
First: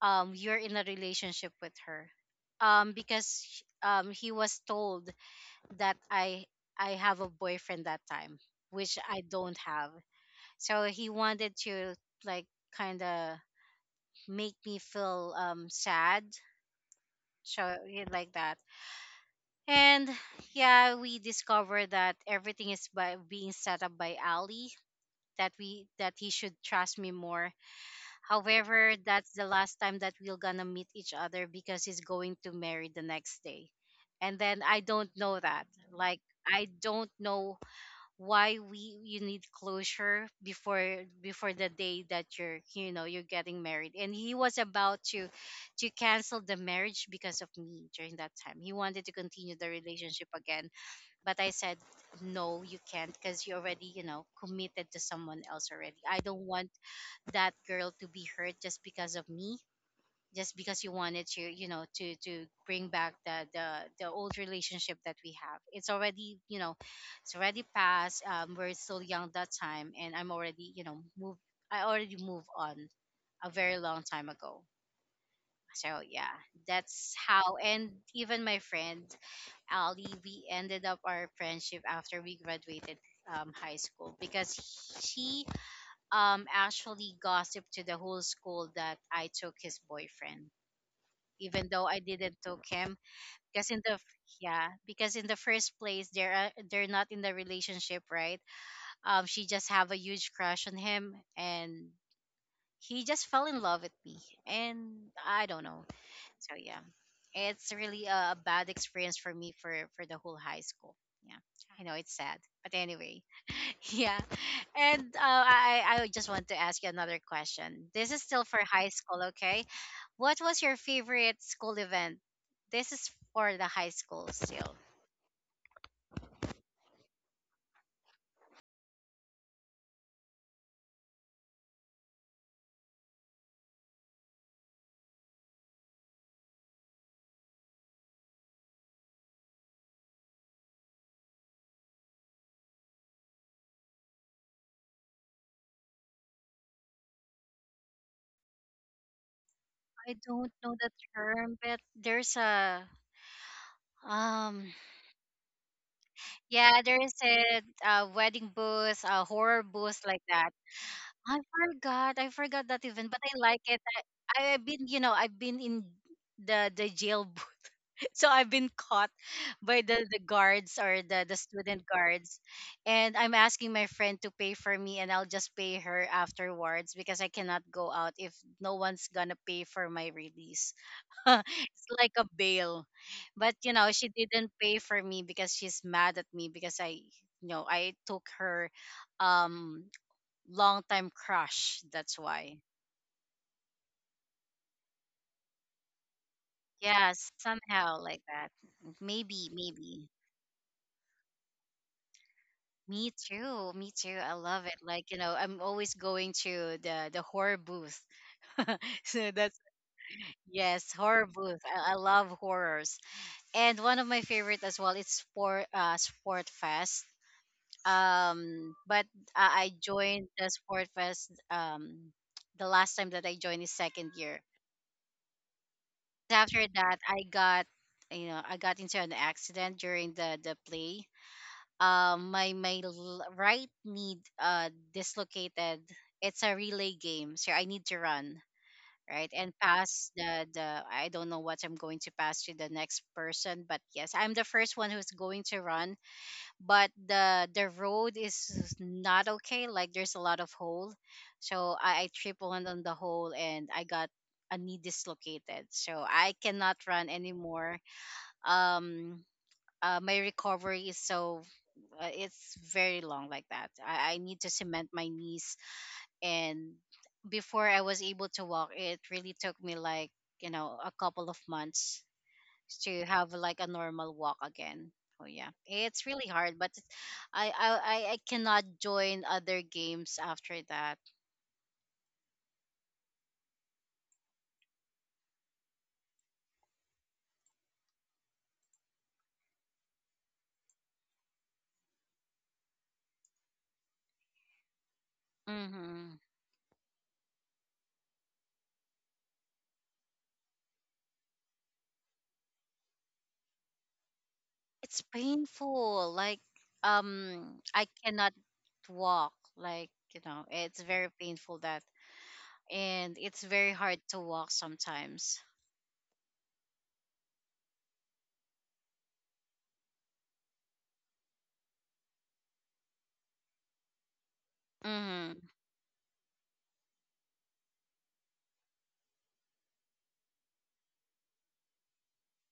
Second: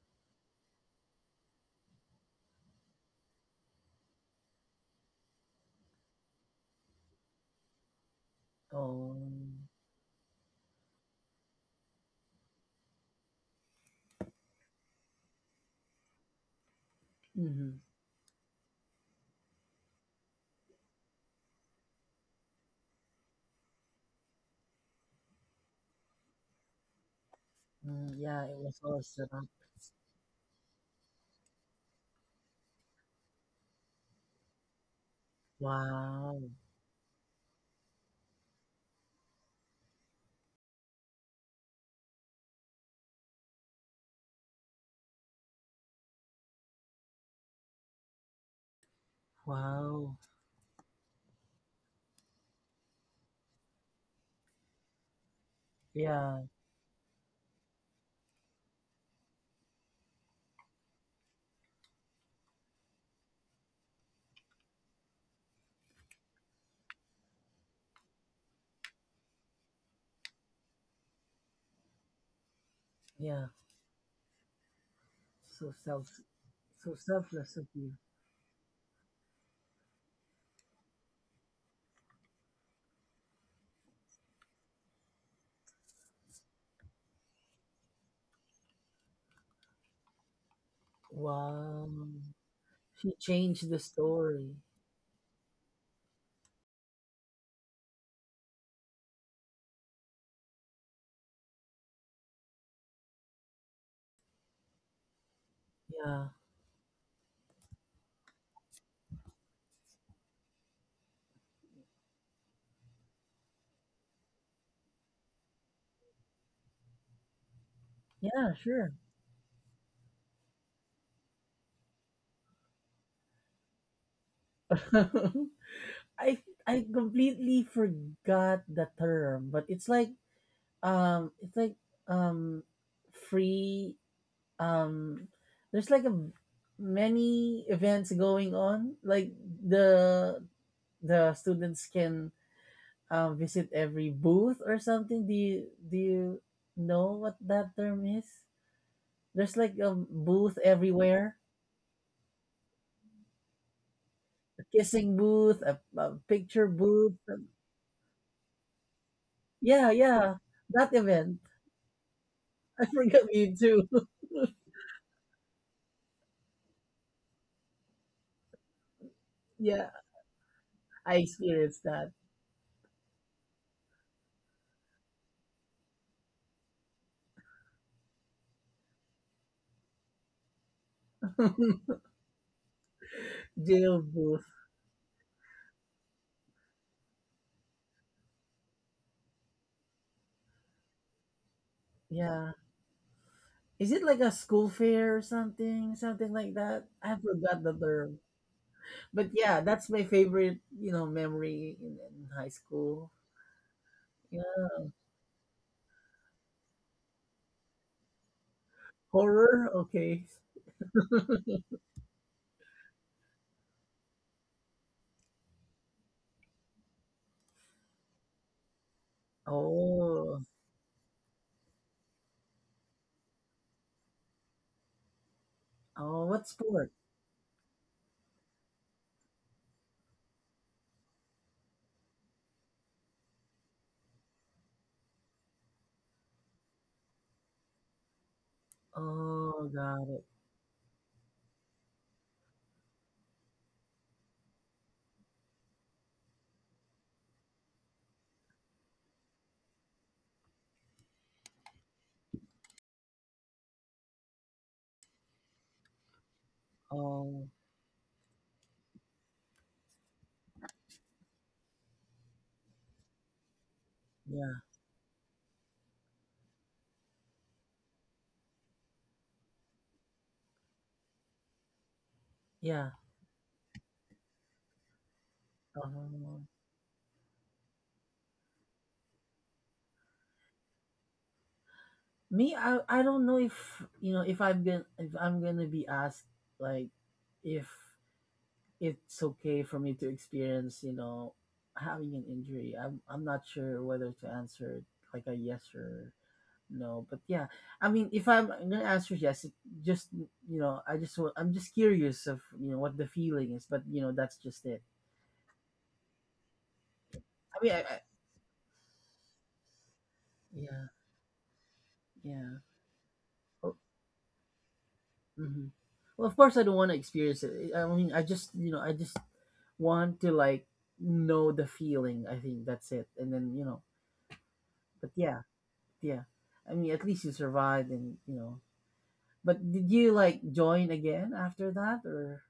S1: you're in a relationship with her. Because, he was told that I have a boyfriend that time, which
S2: Oh.
S1: I don't have. So he wanted to, like, kind of make me feel sad. So
S2: Mhm.
S1: yeah, like that. And yeah, we discovered that everything is by being set up by Ali. That he should trust me more.
S2: Mm, yeah, it was
S1: However,
S2: all set
S1: that's
S2: up.
S1: the last time that we're gonna meet each other, because he's going to marry the next day, and then I don't know that. Like,
S2: Wow.
S1: I don't know why we you need closure before the day that you're, you know, you're getting married. And he was about to cancel the marriage because of me. During that time, he wanted to continue the
S2: Wow.
S1: relationship again, but I said, no, you can't, because you already, you know, committed to someone else already. I
S2: Yeah.
S1: don't want that girl to be hurt just because of me, just because you wanted to, you know, to bring back the the old relationship that we have. It's already, you know, it's already past. We're still young that time, and I'm already, you know, move I already moved on
S2: Yeah.
S1: a very long time ago.
S2: So
S1: So
S2: self
S1: yeah,
S2: so
S1: that's how.
S2: selfless of
S1: And
S2: you.
S1: even my friend Ali, we ended up our friendship after we graduated high school, because she, actually gossiped to the whole school that I took his boyfriend, even though I
S2: Wow.
S1: didn't took him.
S2: She
S1: Because
S2: changed
S1: in
S2: the
S1: the
S2: story.
S1: yeah, because in the first place, they're not in the relationship, right? She just have a huge crush on him, and he just fell in love with me, and I don't know.
S2: Yeah.
S1: So yeah, it's really a bad experience for me, for the whole high school. Yeah, I know it's sad, but anyway, [LAUGHS] yeah. And I just want to ask you another question. This is still
S2: Yeah,
S1: for high
S2: sure.
S1: school, okay? What was your favorite school event? This is for the high school still.
S2: [LAUGHS] I I completely forgot the term, but it's like, it's like, um free, um there's like a many events going on, like, the students can, visit every booth or something. Do you know what that term is? There's like a
S1: I don't
S2: booth
S1: know the
S2: everywhere.
S1: term, but there's a um
S2: A kissing booth, a picture
S1: yeah, there is
S2: booth,
S1: a wedding booth, a horror
S2: yeah,
S1: booth, like
S2: yeah,
S1: that.
S2: that
S1: I
S2: event.
S1: forgot. I forgot
S2: [LAUGHS]
S1: that
S2: I
S1: even, but
S2: forgot.
S1: I
S2: Me
S1: like it.
S2: too.
S1: I've been, you know, I've been in the jail, [LAUGHS] so I've been caught by
S2: [LAUGHS] Yeah,
S1: the guards or
S2: I
S1: the student
S2: experienced that.
S1: guards, and I'm asking my friend to pay for me, and I'll just pay her afterwards because I cannot go out if no one's gonna pay for my release. [LAUGHS] It's
S2: [LAUGHS]
S1: like a bail, but you know,
S2: Jail
S1: she
S2: booth.
S1: didn't pay for me because she's mad at me because I took her um long time crush. That's
S2: Yeah.
S1: why.
S2: Is it like a school fair or something, something like that? I
S1: Yes,
S2: forgot the
S1: somehow like
S2: term.
S1: that.
S2: But
S1: Maybe,
S2: yeah, that's my
S1: maybe.
S2: favorite, memory in high
S1: Me
S2: school.
S1: too. Me too. I love
S2: Yeah.
S1: it. Like, you know, I'm always going to the horror booth. [LAUGHS] So that's,
S2: Horror? Okay.
S1: yes, horror booth. I love horrors. And one of my favorite as well, it's sport, sport fest. But I joined
S2: Oh.
S1: the sport fest the last time that I joined is second year.
S2: Oh, what
S1: After
S2: sport?
S1: that, I got, you know, I got into an accident during the play. My right knee dislocated. It's a relay game, so I need to run right and
S2: Oh, got
S1: pass
S2: it.
S1: the I don't know what I'm going to pass to the next person, but yes, I'm the first one who's going to run. But the road is not okay. Like, there's a lot of hole, so I triple on the hole and I got a knee dislocated, so I cannot run
S2: Oh,
S1: anymore. um my recovery is so, it's very long, like that. I need to
S2: yeah.
S1: cement my knees, and before I was able to walk, it really took me like, you know, a couple of months
S2: Yeah.
S1: to have like a normal walk again. Oh yeah, it's really
S2: Oh.
S1: hard, but it's- I cannot join other games after that.
S2: Me, I don't know if, you know, if I've been, if I'm gonna be asked, like, if it's okay for me to experience, you know, having an injury. I'm not sure whether to answer like a yes or
S1: Hmm
S2: no, but yeah, I mean, if I'm gonna answer yes, it just I just I'm just curious of what the feeling is, but you know, that's just it.
S1: It's painful. Like,
S2: I mean, I,
S1: I
S2: I
S1: cannot walk. Like, you know, it's
S2: yeah,
S1: very painful that,
S2: yeah.
S1: and it's very
S2: Oh,
S1: hard to walk sometimes.
S2: hmm. Well, of course, I don't want to experience it. I mean, I just I just want to like know the feeling. I think that's it, and then you know, but
S1: Hmm
S2: yeah. Yeah. I mean, at least you survived and, you know. But did you like join again after that or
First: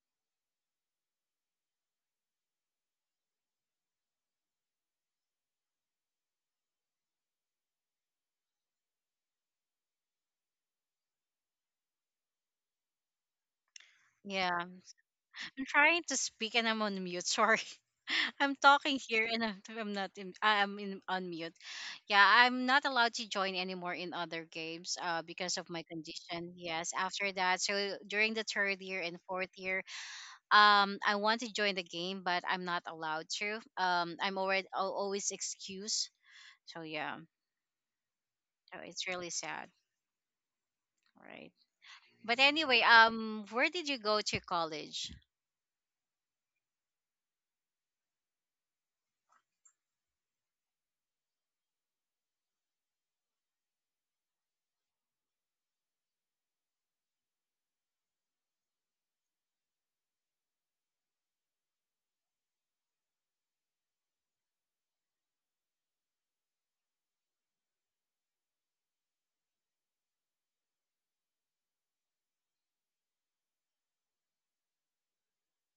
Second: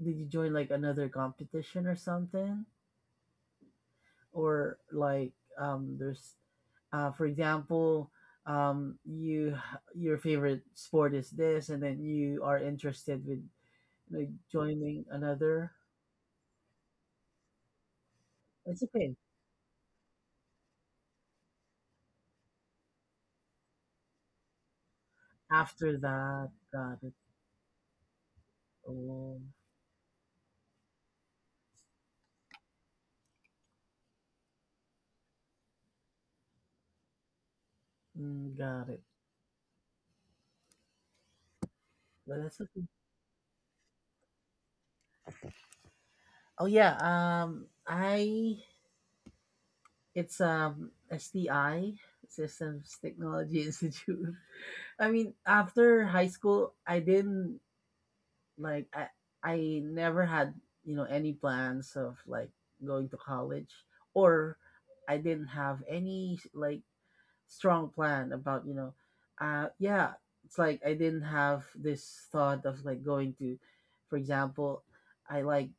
S2: did you join like another competition or something? Or like there's for example, you your favorite sport is this and then you are interested with like
S1: Yeah,
S2: joining
S1: I'm
S2: another.
S1: trying to speak and I'm on mute. Sorry. [LAUGHS] I'm
S2: It's
S1: talking
S2: okay.
S1: here and I'm not. In, I am in on mute. Yeah, I'm not allowed to join anymore in other games because of my
S2: After that,
S1: condition. Yes,
S2: got it.
S1: after that. So during the third year and
S2: Oh,
S1: fourth year, I want to join the game, but I'm not allowed to. I'm already always excused. So yeah,
S2: mm,
S1: so
S2: got it.
S1: it's really sad, right?
S2: Well,
S1: But
S2: that's
S1: anyway,
S2: okay.
S1: where did you go to college?
S2: Oh yeah, I it's, STI, Systems Technology [LAUGHS] Institute. I mean, after high school, I didn't like I never had, you know, any plans of like going to college or I didn't have any like strong plan about, you know, yeah, it's like I didn't have this thought of like going to for example, I like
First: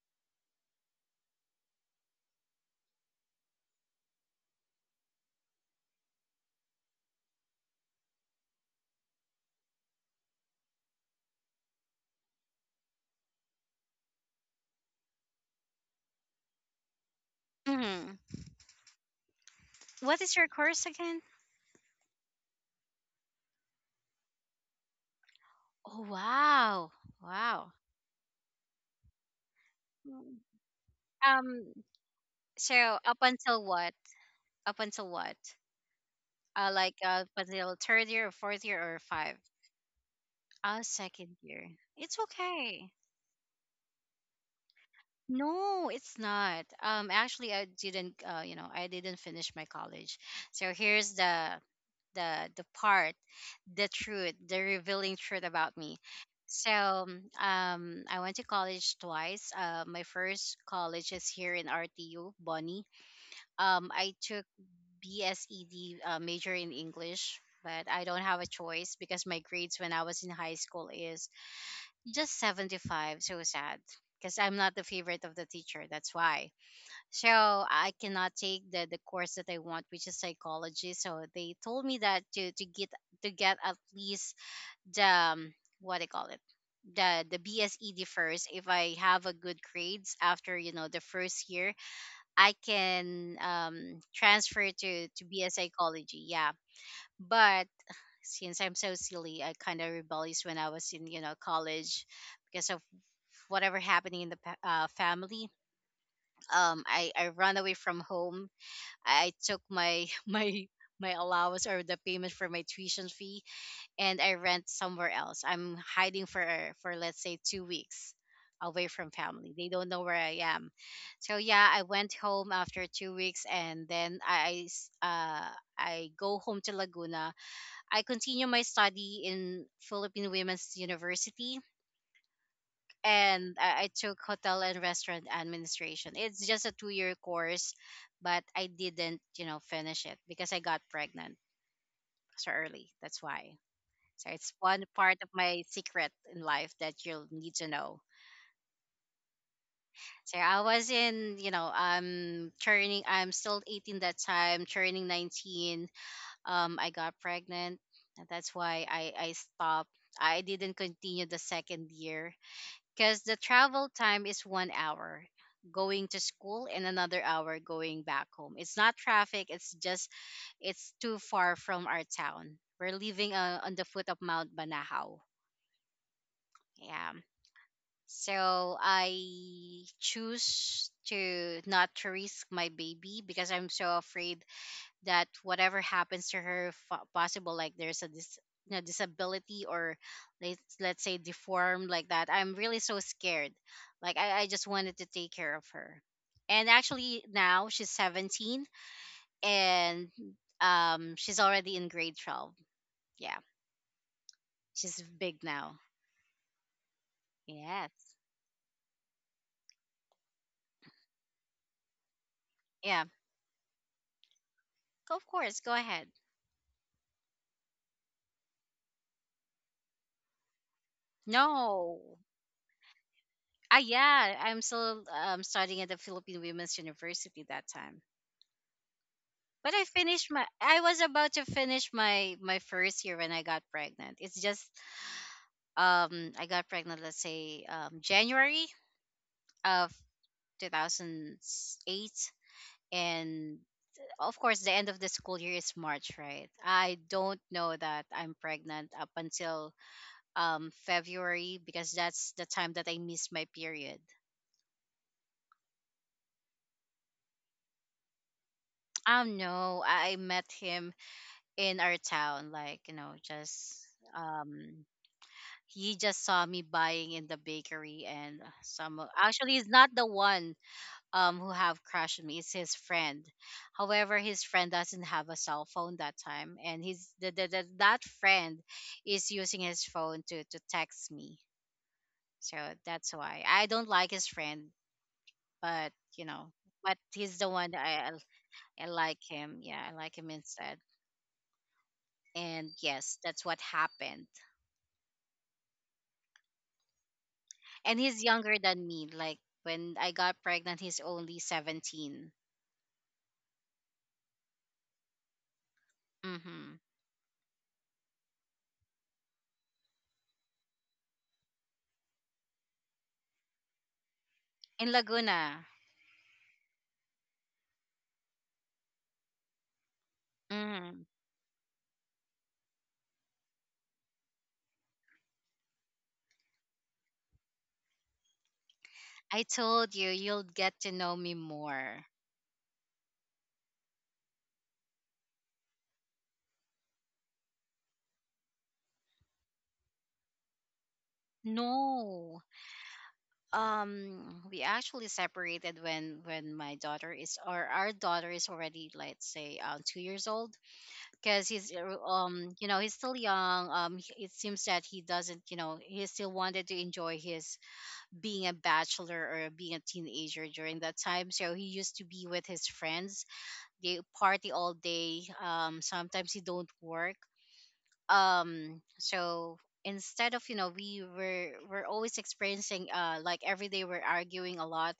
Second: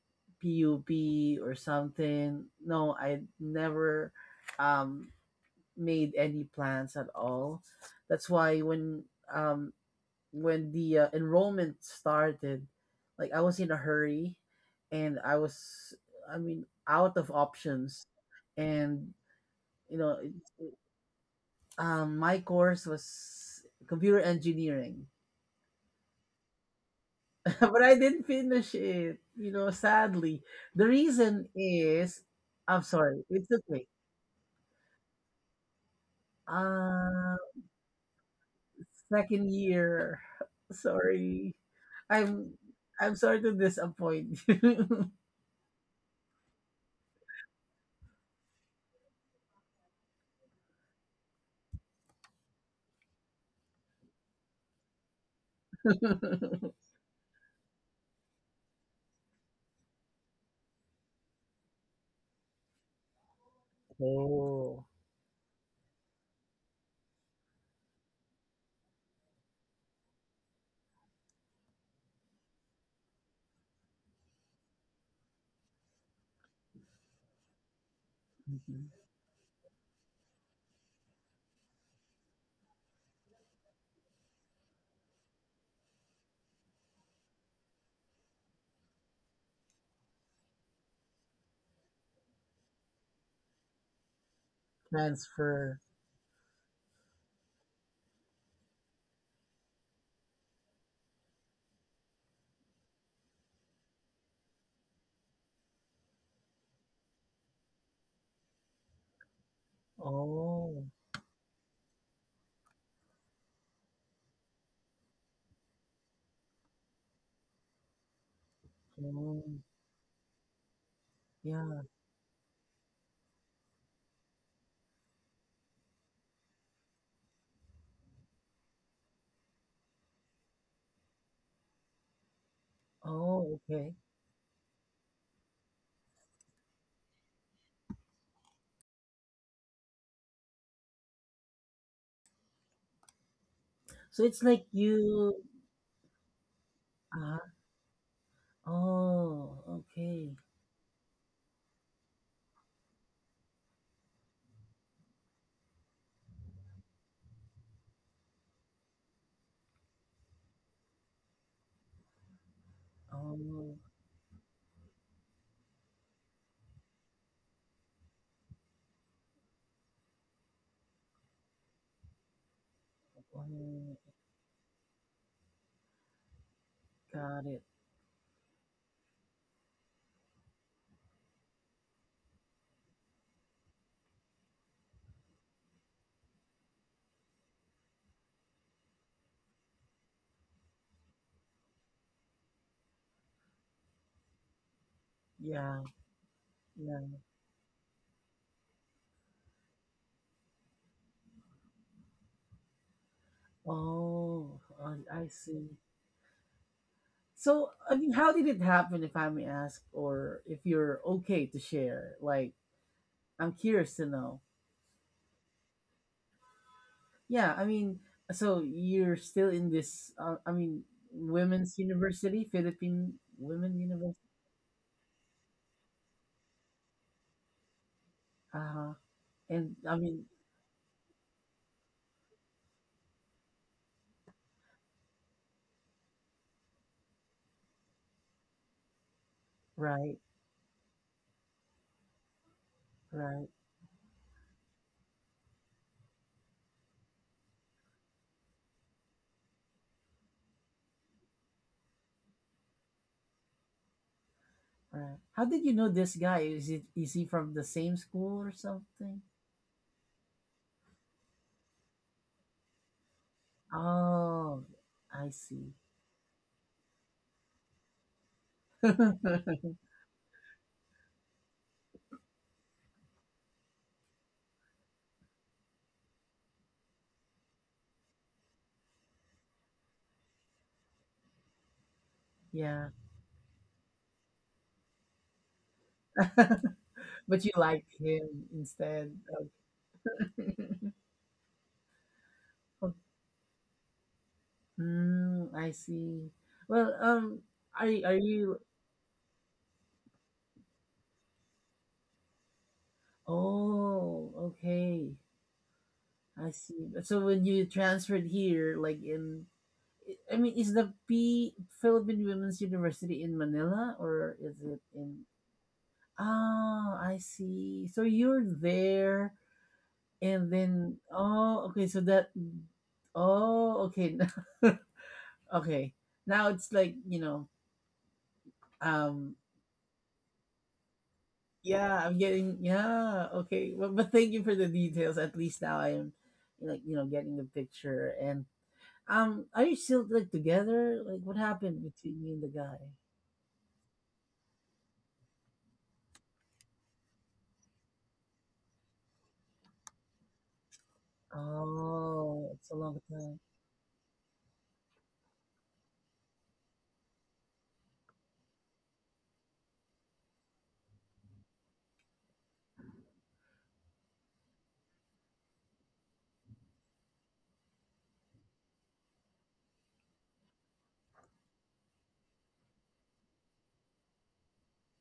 S2: PUB or something. No, I never um made any plans at all. That's why um when the enrollment started, like I was in a hurry and I was I mean out of options
S1: Mhm.
S2: and you know
S1: What is your
S2: it-
S1: course again?
S2: my course was computer engineering.
S1: Oh wow, wow.
S2: [LAUGHS] But I didn't finish it, you know,
S1: Mm.
S2: sadly. The reason
S1: Um,
S2: is
S1: so
S2: I'm
S1: up
S2: sorry, it's
S1: until
S2: okay.
S1: what? Up until what? Uh, like
S2: Uh,
S1: until third year or fourth year or five.
S2: second year.
S1: Second
S2: Sorry.
S1: year. It's
S2: I'm
S1: okay.
S2: I'm sorry to disappoint you. [LAUGHS]
S1: No, it's not. Actually, I didn't. You know, I didn't finish my college. So here's the part, the truth, the revealing truth about me. So I went to college twice. My first college is here in RTU, Bonnie. I took
S2: Oh.
S1: BSED, major in English, but I don't have a choice because my grades when I was in high school is just 75. So sad, because I'm not the favorite of the teacher. That's why. So I cannot take
S2: Mhm.
S1: the course that I want, which is psychology. So they told me that to get at least the what they call it, the BSED first. If I have a good grades after, you know, the first year, I can, transfer to be a
S2: Transfer.
S1: psychology. Yeah, but since I'm so silly, I kind of rebellious when I was in, you know, college because of whatever happening in the family. I run away from home. I took my [LAUGHS]
S2: Oh.
S1: my allowance or the payment for my tuition fee, and I rent somewhere else. I'm hiding for let's say 2 weeks, away from
S2: Oh.
S1: family. They don't know where I am. So yeah, I
S2: Yeah.
S1: went home after 2 weeks, and then I go home to Laguna. I continued my study in Philippine Women's University, and
S2: Oh,
S1: I
S2: okay.
S1: took hotel and restaurant administration. It's just a 2 year course, but I didn't, you know, finish it because I got pregnant so early. That's why.
S2: So
S1: So
S2: it's
S1: it's
S2: like
S1: one part of
S2: you
S1: my secret in life that you'll need
S2: uh
S1: to know.
S2: oh,
S1: So
S2: okay.
S1: I was in, you know, I'm turning, I'm still 18 that time, turning 19. I got pregnant, and that's why I stopped. I didn't continue the second year because the
S2: Oh,
S1: travel time is 1 hour going to school, and another hour going back home. It's not traffic, it's just it's too far from our town. We're living on the
S2: oh,
S1: foot of Mount Banahaw. Yeah.
S2: got it.
S1: So I choose to not to risk my baby because I'm so afraid that whatever happens to her possible, like there's a you know, disability, or let's say deformed, like that. I'm really so scared. Like I just wanted to take care of
S2: Yeah,
S1: her, and
S2: yeah.
S1: actually now she's 17, and she's already in grade 12. Yeah,
S2: Oh,
S1: she's
S2: I
S1: big
S2: see.
S1: now.
S2: So, I
S1: Yes,
S2: mean, how did it happen, if I may ask, or if you're okay to share? Like,
S1: yeah,
S2: I'm curious to know.
S1: go, of course, go ahead.
S2: Yeah, I mean, so you're still in this, I mean, women's
S1: No,
S2: university, Philippine women university.
S1: yeah, I'm still, studying at the Philippine Women's University that time.
S2: Uh-huh.
S1: But
S2: And
S1: I
S2: I mean,
S1: finished my I was about to finish my first year when I got pregnant. It's just, I got pregnant, let's say January of
S2: right,
S1: 2008,
S2: right,
S1: and of course the end of the school year is March, right? I don't know that I'm pregnant up until February, because that's the time that I missed my period.
S2: right. How did you know this guy? Is it is he from the same school or something?
S1: No, I met him in our town, like, you know, just
S2: Oh,
S1: um
S2: I see.
S1: he just saw me buying in the bakery and actually it's
S2: [LAUGHS]
S1: not the one who have crushed me, it's his friend. However, his friend doesn't have a cell phone that time, and he's that friend is using his phone to text me. So
S2: Yeah.
S1: that's why I don't like his friend, but you know, but
S2: [LAUGHS]
S1: he's
S2: But
S1: the
S2: you
S1: one that
S2: liked
S1: I
S2: him
S1: I
S2: instead.
S1: like him. Yeah, I like him
S2: Okay.
S1: instead, and yes,
S2: [LAUGHS]
S1: that's what happened.
S2: Mm, I see. Well,
S1: And
S2: are
S1: he's younger
S2: you?
S1: than me. Like when I got pregnant, he's only 17.
S2: Oh, okay. I
S1: Mm-hmm.
S2: see. But so when you transferred here, like in, I mean, is the P Philippine Women's University in Manila or is it
S1: In
S2: in?
S1: Laguna.
S2: Ah, I see. So you're there, and then
S1: Mm.
S2: oh, okay. So that oh, okay, [LAUGHS] okay. Now it's like you know, um,
S1: I told you you'll get to know me
S2: yeah,
S1: more.
S2: I'm getting yeah, okay. Well, but thank you for the details. At least now I'm, like you know, getting the picture and um, are you still, like, together? Like, what happened between you and
S1: No.
S2: the guy?
S1: We actually separated when my daughter is, or our daughter is already, let's say, 2 years old, because he's uh,
S2: Oh,
S1: um you
S2: it's a
S1: know, he's
S2: long
S1: still
S2: time.
S1: young. It seems that he doesn't, you know, he still wanted to enjoy his being a bachelor or being a teenager during that time. So he used to be with his friends. They party all day. Sometimes he don't work. So instead of, you know, we're always experiencing, like every day we're arguing a lot,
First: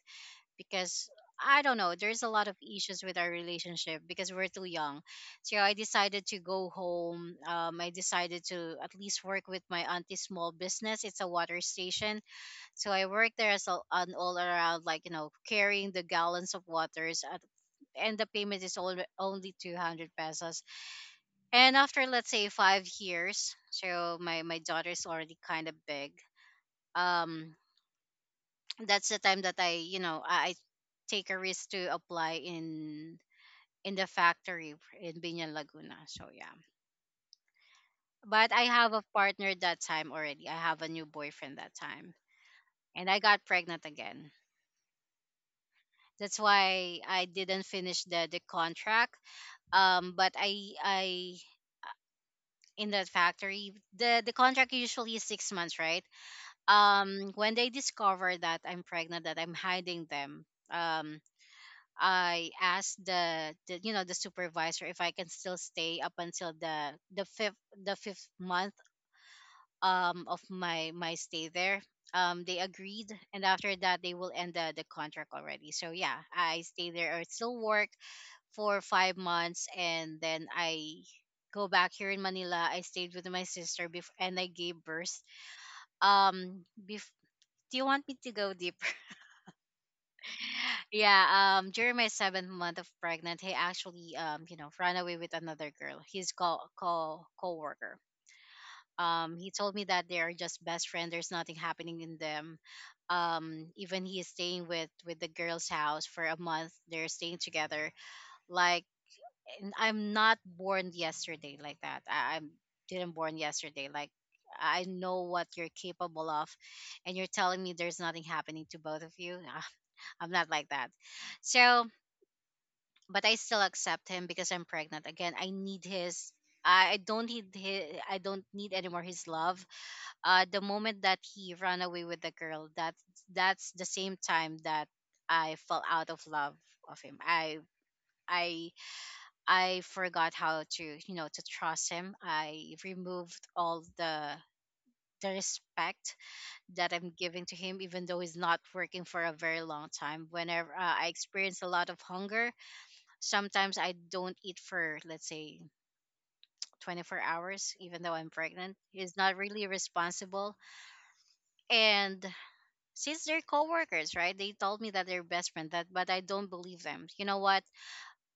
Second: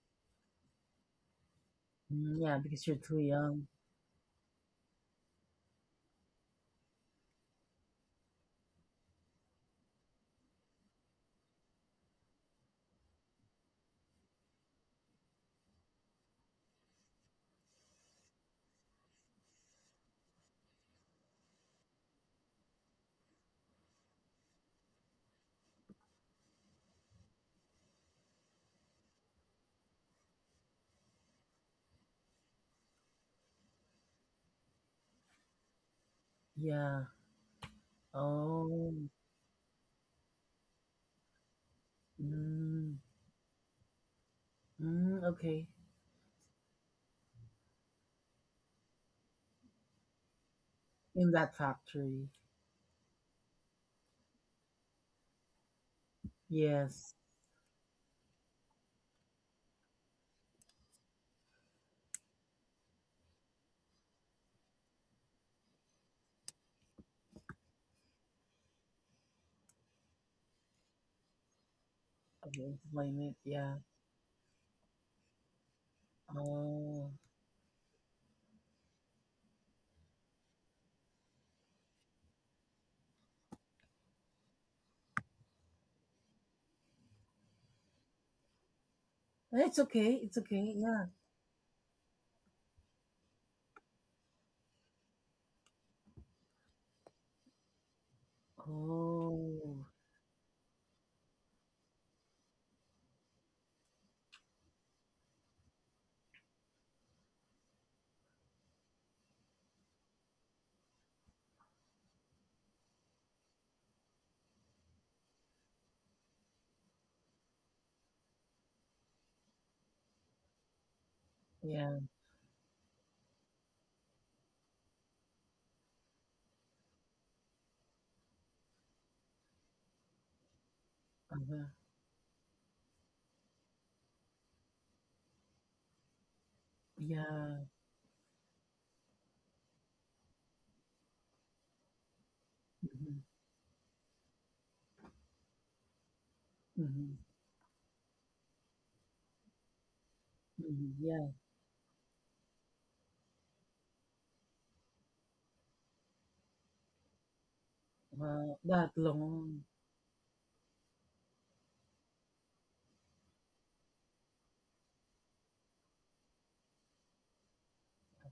S1: because I don't know, there's a
S2: Mm,
S1: lot of
S2: yeah, because you're
S1: issues with
S2: too
S1: our
S2: young.
S1: relationship because we're too young. So I decided to go home. I decided to at least work with my auntie's small business. It's a water station, so I worked there as a, an all around, like, you know, carrying the gallons of waters, at, and the payment is only only 200 pesos. And after, let's say, 5 years, so my daughter is already kind of big. Um, that's the time that I, you know, I take a risk to apply in the factory in Binyan Laguna. So yeah,
S2: Yeah.
S1: but I have a
S2: Oh.
S1: partner that time already. I have a new boyfriend that time,
S2: Mm,
S1: and I got pregnant again.
S2: mm, okay.
S1: That's why I didn't finish the contract. But I
S2: In
S1: I
S2: that factory.
S1: in that factory, the contract usually is 6 months, right?
S2: Yes.
S1: When they discover that I'm pregnant, that I'm hiding them, I asked the, you know, the supervisor if I can still stay up until the the fifth month of my my stay there. They
S2: Okay,
S1: agreed,
S2: blame it.
S1: and after
S2: Yeah.
S1: that they will end the, contract already. So yeah, I stay
S2: Oh.
S1: there. I still work for 5 months and then I go back here in Manila. I stayed with my sister before and I gave birth. Um bef- do you want me to go deeper?
S2: It's okay. It's okay.
S1: [LAUGHS]
S2: Yeah.
S1: Yeah, during my seventh month of pregnant, he actually, you know, ran away with another girl, his co co coworker. He told me
S2: Oh.
S1: that they are just best friend, there's nothing happening in them. Even he is staying with the girl's house for a month, they're staying together, like, I'm not born yesterday like that. I didn't born yesterday. Like, I know what you're capable of, and you're telling me there's nothing happening to both of you. [LAUGHS] Ah, I'm not like that. So,
S2: Yeah.
S1: but I still accept him because I'm pregnant. Again, I need his. I don't need his, I don't need anymore his love. The moment that he
S2: Uh-huh.
S1: ran away with the girl, that's the same time that I fell out of love of him.
S2: Yeah.
S1: I I forgot how to, you know, to trust him. I
S2: Mm-hmm.
S1: removed all the respect that I'm
S2: Mm-hmm.
S1: giving to him, even though he's not working for a very long time. Whenever,
S2: Hmm.
S1: I
S2: Yeah.
S1: experience a lot of hunger, sometimes I don't eat for, let's say, 24 hours, even though I'm
S2: Wow.
S1: pregnant.
S2: That
S1: He's not really
S2: long.
S1: responsible. And since they're coworkers, right? They told me that they're best friends, that but I don't believe them. You know what?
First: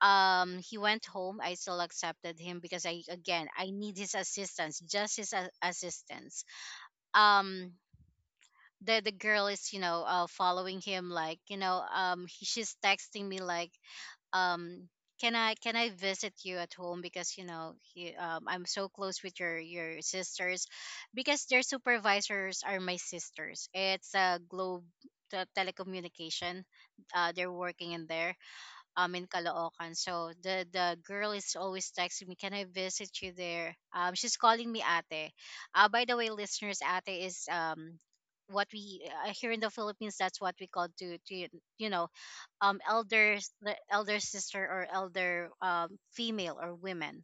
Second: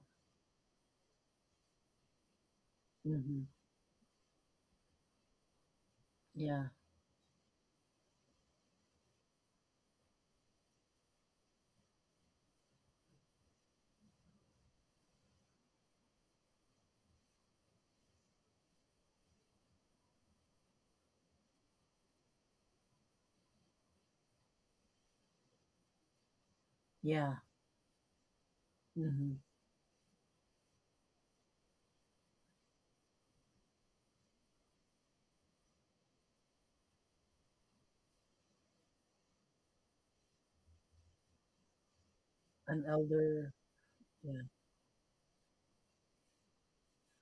S1: He went home, I still accepted him because I,
S2: Mm-hmm.
S1: again, I need his assistance, just his assistance.
S2: Yeah.
S1: um the girl is, you know, following him, like, you know, she's texting me, like, um can I visit you at home, because you know I'm so close with your sisters, because their supervisors are my sisters. It's a Globe, the telecommunication,
S2: Yeah.
S1: they're working in there, in
S2: Mm-hmm.
S1: Caloocan. So the girl is always texting me, "Can I visit you there?" She's calling me ate. By the way, listeners, ate is what we, here in the Philippines, that's what we call to you know,
S2: An
S1: elders,
S2: elder,
S1: the elder
S2: yeah,
S1: sister or elder female or women.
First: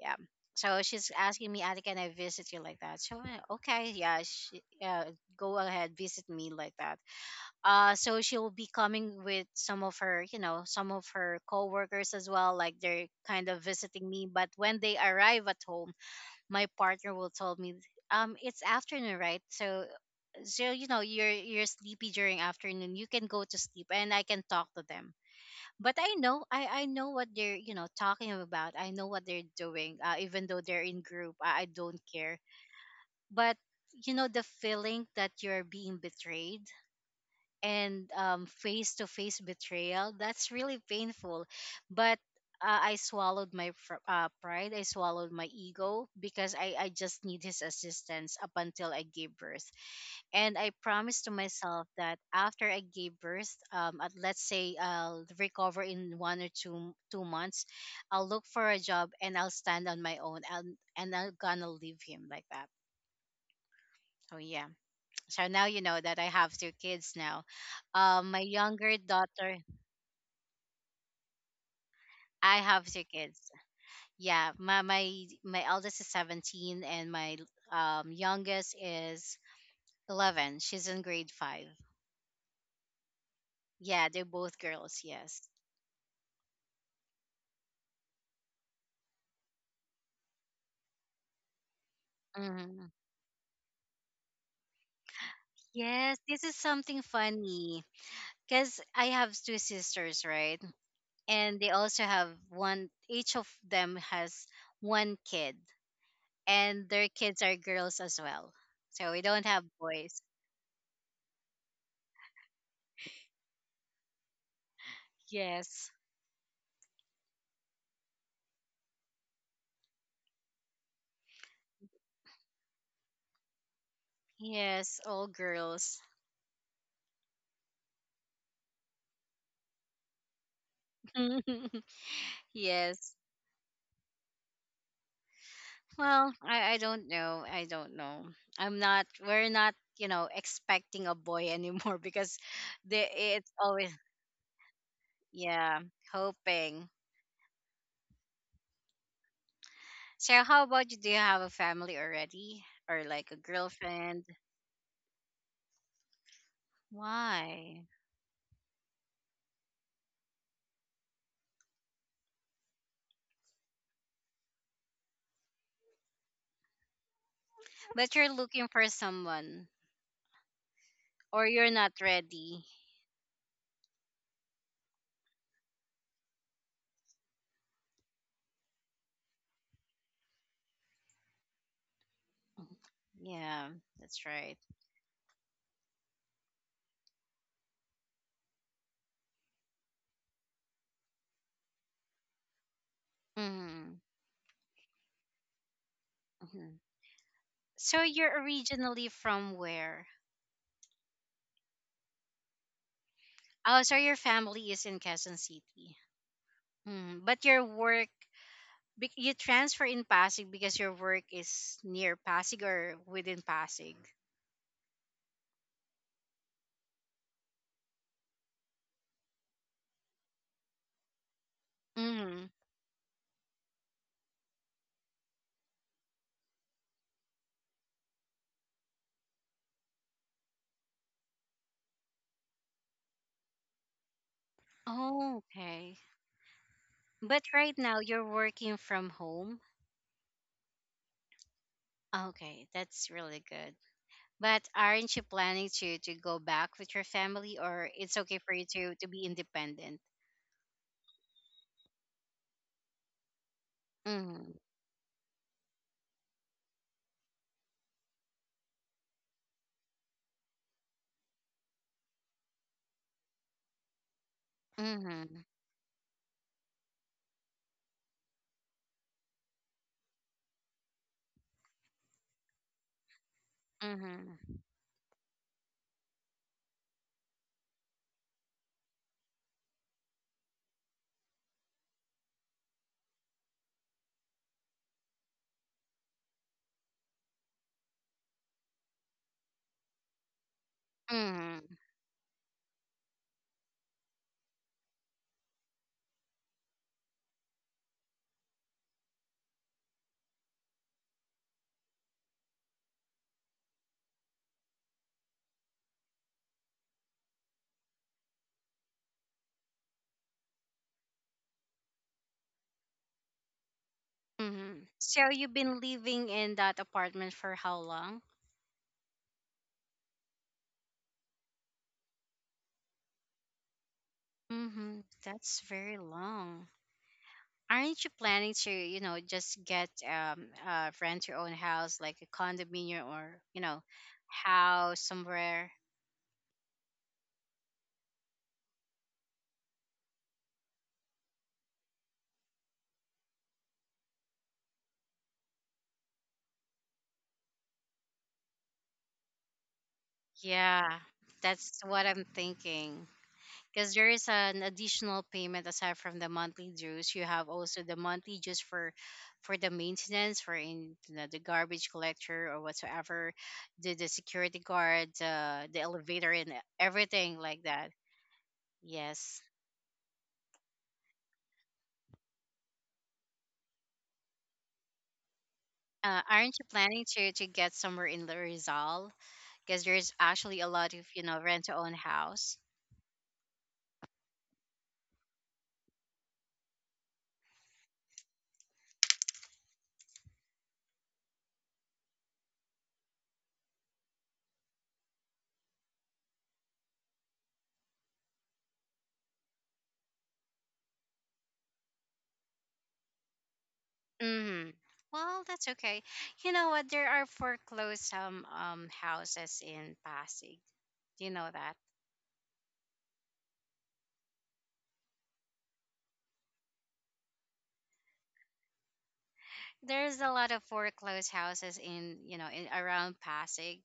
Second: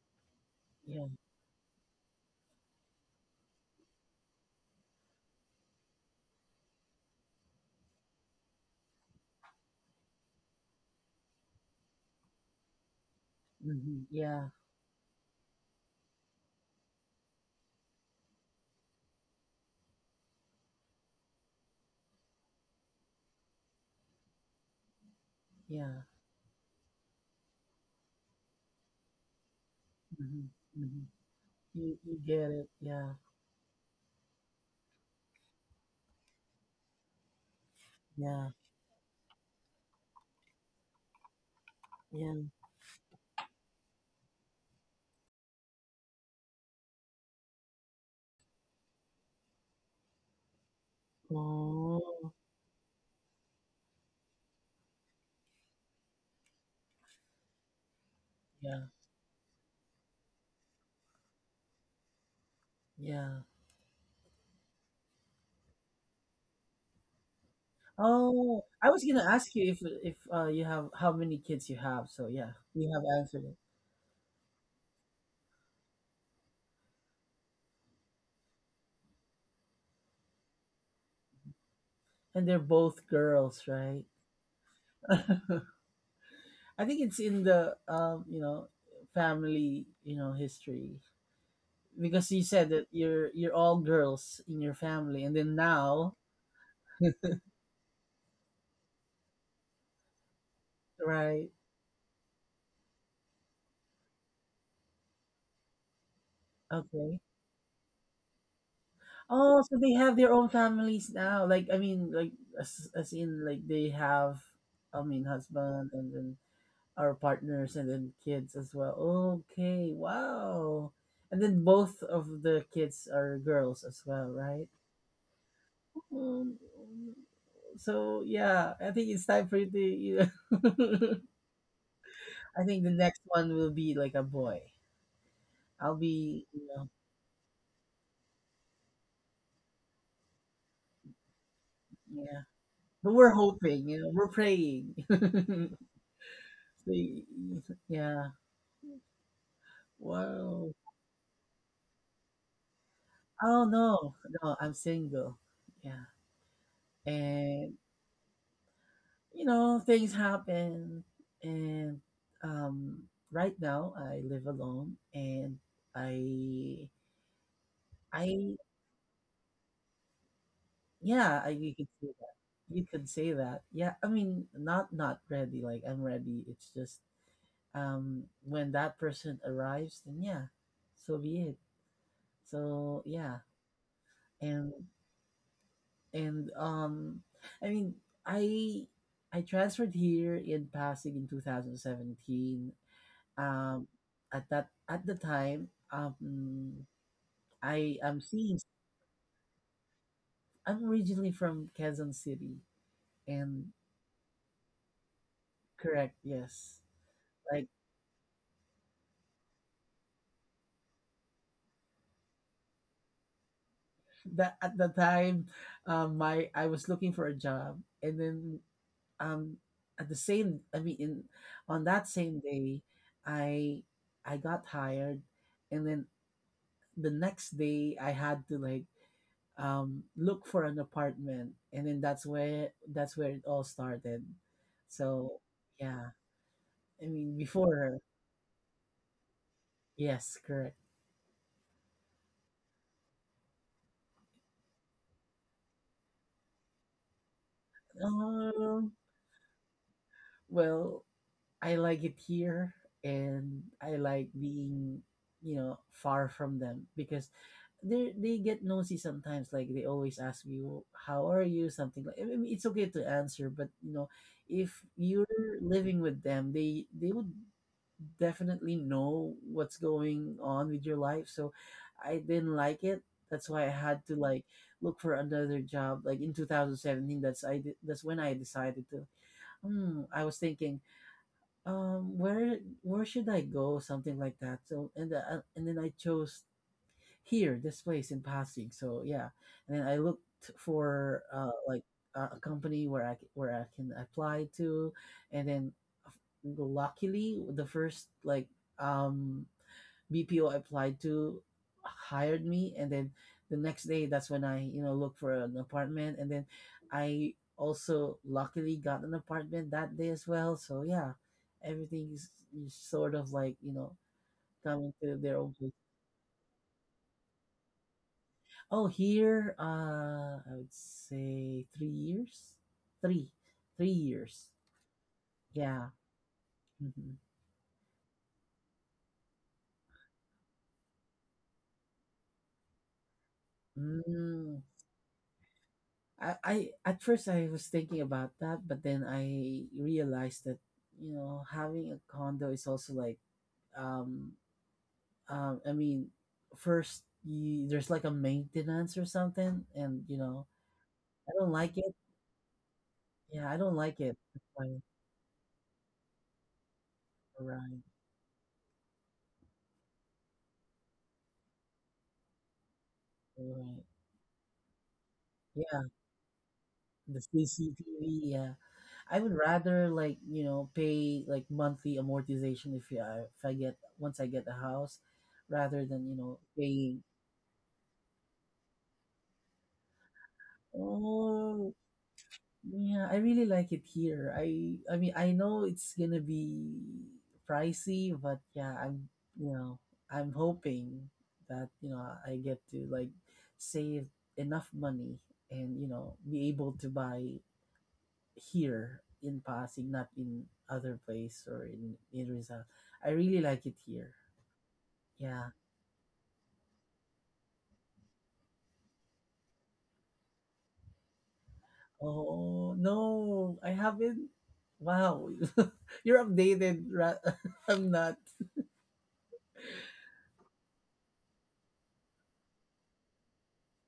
S1: Yeah. So
S2: yeah,
S1: she's asking me, Ate, can I visit you, like that? So I, okay, yeah, she, go ahead, visit me like that. So she'll be coming with some of her, you know, some of her coworkers as well. Like they're kind of
S2: hmm,
S1: visiting me. But
S2: yeah,
S1: when they arrive at home, my partner will tell me, it's afternoon, right? So you know, you're sleepy during afternoon. You can go to sleep, and I can talk to them. But
S2: yeah,
S1: I know, I know what they're, you know, talking about. I know what they're doing. Even
S2: hmm,
S1: though they're in
S2: hmm.
S1: group, I
S2: You
S1: don't
S2: you
S1: care.
S2: get it, yeah,
S1: But you know the feeling that you're being betrayed, and
S2: yeah,
S1: face-to-face betrayal, that's really painful, but
S2: yeah.
S1: I swallowed my pride, I swallowed my ego, because I just need his assistance up until I gave birth. And I promised to myself that
S2: Oh,
S1: after I gave birth, let's say I'll recover in one or two months, I'll look for a
S2: yeah,
S1: job and I'll stand on my own, and I'm gonna leave him like that.
S2: yeah.
S1: So yeah, so now you know that I have two kids now. Um, my
S2: Oh, I
S1: younger
S2: was gonna ask
S1: daughter,
S2: you if you have how many kids you have. So yeah,
S1: I have
S2: you have
S1: two
S2: answered
S1: kids.
S2: it,
S1: Yeah, my eldest is 17 and my youngest is 11. She's in grade 5.
S2: and they're both girls, right?
S1: Yeah, they're both girls, yes.
S2: [LAUGHS] I think it's in the you know family you know history because you said that
S1: Hmm.
S2: you're all girls in your family, and then now
S1: Yes, this is something funny because I have two sisters, right?
S2: right.
S1: And they also have one, each of them has one kid, and their
S2: Okay.
S1: kids are girls as well. So we don't
S2: Oh,
S1: have
S2: so they have
S1: boys.
S2: their own families now. Like I mean, like as in like they have, I mean, husband
S1: Yes.
S2: and then our partners and then kids as well. Okay, wow. And then both of the kids are girls as well, right?
S1: Yes, all girls.
S2: Um, so yeah, I think it's time for you to. You know,
S1: [LAUGHS]
S2: [LAUGHS] I think the
S1: Yes.
S2: next one will be like a boy. I'll
S1: Well,
S2: be, you
S1: I
S2: know,
S1: don't know. I don't know. I'm not We're not, you know, expecting a boy anymore [LAUGHS] because
S2: yeah.
S1: the
S2: But we're
S1: it's
S2: hoping,
S1: always
S2: you know, we're praying. [LAUGHS]
S1: yeah, hoping.
S2: So, yeah.
S1: So how
S2: Wow.
S1: about you? Do you have a family already? Or like a
S2: Oh, no.
S1: girlfriend?
S2: No, I'm single. Yeah. And,
S1: Why?
S2: you know, things happen. And um, right now, I live alone. And I,
S1: But you're
S2: I,
S1: looking for someone
S2: yeah,
S1: or
S2: I,
S1: you're
S2: you could
S1: not
S2: say that.
S1: ready.
S2: You could say that. Yeah. I mean, not, not ready. Like, I'm ready. It's just when that person arrives, then yeah, so be it. So, yeah.
S1: Yeah, that's right.
S2: And and I mean i I transferred here in pasig in 2017, um,
S1: Mm-hmm.
S2: at that at the time
S1: Mm-hmm.
S2: I
S1: So
S2: am
S1: you're
S2: seeing
S1: originally from where?
S2: I'm originally from Quezon City and
S1: Oh, so your family is in Quezon City.
S2: correct yes
S1: Hmm. But your
S2: like
S1: work, you transfer in Pasig because your work is near Pasig or within Pasig.
S2: that at the time my I was looking for a job and then um at the same I mean in on that same
S1: Mm.
S2: day i I got hired and then the next day I had to like look for an apartment and then that's where it all started. So
S1: Oh, okay.
S2: yeah. I mean
S1: But right
S2: before
S1: now you're working from home.
S2: yes, correct.
S1: Okay, that's really good. But aren't you planning to go back with your family, or it's okay for you
S2: Um,
S1: to be independent?
S2: well I like it here and I like
S1: Mm-hmm.
S2: being, you know, far from them because they get nosy sometimes. Like they always ask you, "How are you?" Something like. I mean, it's okay to answer, but you know, if you're
S1: Mm-hmm.
S2: living with them, they would definitely know what's going on with your life. So I didn't like it. That's why I had to like
S1: Mm-hmm.
S2: look for another job. Like in 2017, that's I did, that's when I decided to. Hmm, I was thinking, where should I go? Something like that. So and then I chose here this place in Pasig. So yeah, and then I looked for
S1: Mm-hmm.
S2: like a company where I where I can apply to, and then f- luckily the first like um, BPO I applied to hired me, and then the next day that's when I you know look for an apartment, and then I also luckily got an apartment that day as well. So yeah, everything is sort of like you know
S1: Mm-hmm.
S2: coming to
S1: So
S2: their
S1: you've
S2: own
S1: been living in that apartment for how long?
S2: oh, here, I would say 3 years, three, 3 years.
S1: Mm-hmm. That's
S2: Yeah.
S1: very long.
S2: Hmm.
S1: Aren't you planning to, you know, just get rent your own house, like a condominium, or, you know,
S2: Mm.
S1: house somewhere?
S2: I at first I was thinking about that, but then I realized that you know having a condo is also like, um, I mean, first you, there's like a maintenance or something, and you know
S1: Yeah.
S2: I don't like
S1: That's
S2: it.
S1: what I'm thinking.
S2: Yeah, I don't
S1: Because
S2: like
S1: there
S2: it.
S1: is
S2: That's
S1: an
S2: why-
S1: additional payment aside from the monthly dues, you have also
S2: right,
S1: the monthly dues for the maintenance, for in you the garbage collector or whatsoever,
S2: right.
S1: the, security guard, the
S2: Yeah,
S1: elevator, and
S2: the
S1: everything like that,
S2: CCTV. Yeah. I would
S1: yes.
S2: rather like you know pay like monthly amortization if I get once I get the house, rather than you know
S1: Aren't you
S2: paying.
S1: planning to get somewhere in the Rizal? Because there's actually a lot of, you know, rent
S2: Oh
S1: to own house.
S2: yeah, I really like it here. I mean I know it's gonna be pricey, but yeah I'm you know I'm hoping that you know I get to like save enough money and you know be able to buy here in Pasig, not in other place or in Rizal. I really like it here.
S1: Mm-hmm. Well,
S2: Yeah.
S1: that's okay. You know what? There are foreclosed houses in Pasig. Do you know that?
S2: Oh, no, I haven't. Wow. [LAUGHS] You're updated. [LAUGHS] I'm not.
S1: There's a lot of foreclosed houses in, you know, in around Pasig.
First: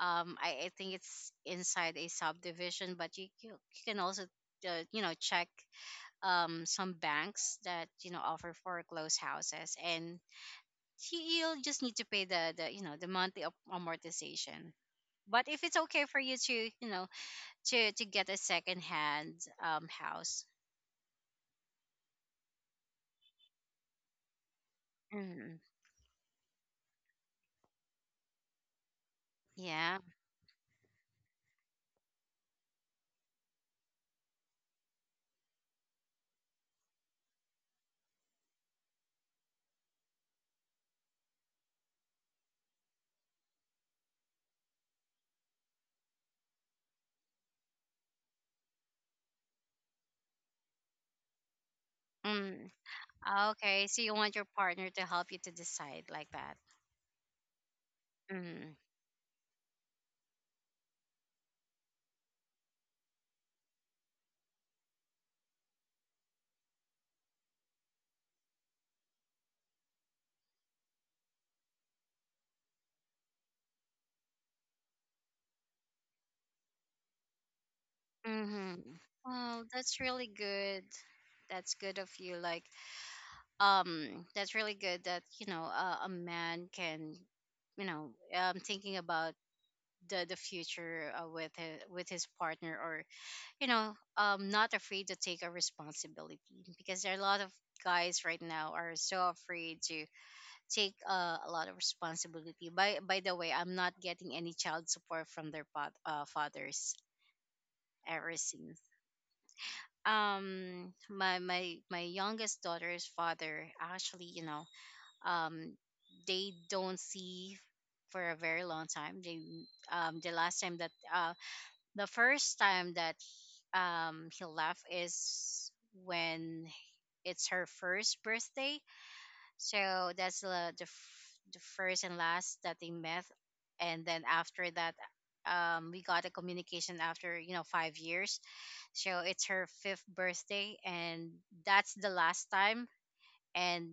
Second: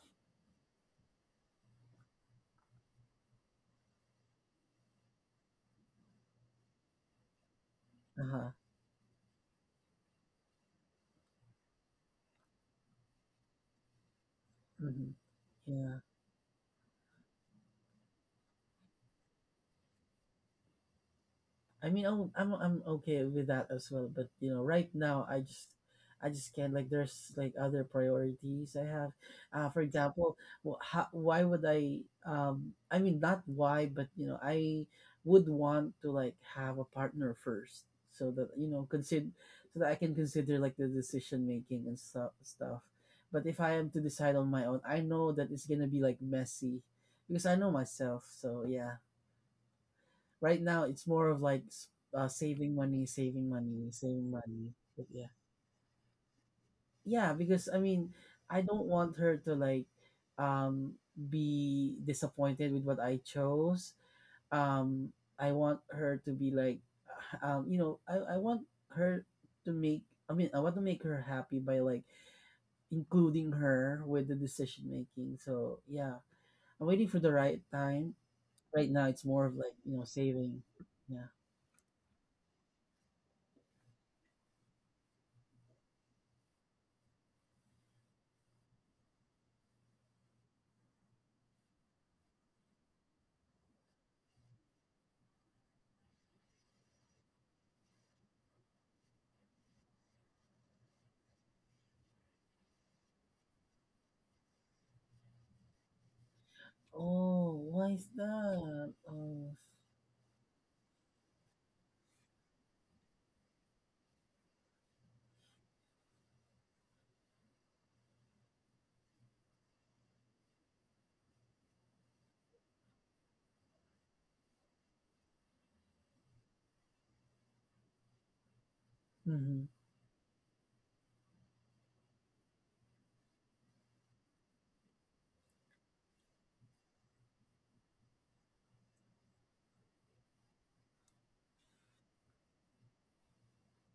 S1: I think it's inside a subdivision, but you can also, you know, check some banks that, you know,
S2: Uh-huh.
S1: offer foreclosed houses, and you- you'll just need to pay the you know, the monthly amortization.
S2: Hmm.
S1: But if it's
S2: Yeah.
S1: okay for you to, you know, to get a second hand house.
S2: I mean, I'm okay with that as well. But you know, right now,
S1: Mm,
S2: I just can't. Like, there's like other priorities I have. For
S1: yeah.
S2: example, how, why would I? I mean, not why, but you know, I would want to like have a partner first, so that you know, consider so that I can consider like the decision making and stuff. But if I am to decide on my own, I know that it's gonna be like messy because I know myself. So yeah. Right now, it's more of like
S1: Mm,
S2: saving money, saving
S1: okay.
S2: money,
S1: So you
S2: saving
S1: want your
S2: money.
S1: partner
S2: But
S1: to
S2: yeah,
S1: help you to decide like that.
S2: yeah, because I mean, I
S1: Mm.
S2: don't want her to like be disappointed with what I chose. I want her to be like, [SIGHS] you know, I want her to make. I mean, I want to make her happy by like including her with the decision making. So yeah, I'm waiting for the right time. Right
S1: Mm-hmm.
S2: now, it's more of
S1: Oh,
S2: like you
S1: that's
S2: know
S1: really
S2: saving.
S1: good.
S2: Yeah.
S1: That's good of you. Like, that's really good that you know, a man can, you know, thinking about the future, with his partner, or you know, not afraid to take a responsibility, because there are a lot of guys right now are so afraid to take, a lot of responsibility. By the way, I'm not getting any child support from their fathers
S2: Oh, why is
S1: ever since.
S2: that? Oh,
S1: My youngest daughter's father, actually um they don't see for a very long time. They the last time that the first time that He left is when it's her first birthday.
S2: mhm.
S1: So that's the first and last that they met, and then after that, we got a communication after 5 years. So it's her fifth birthday, and that's the last time, and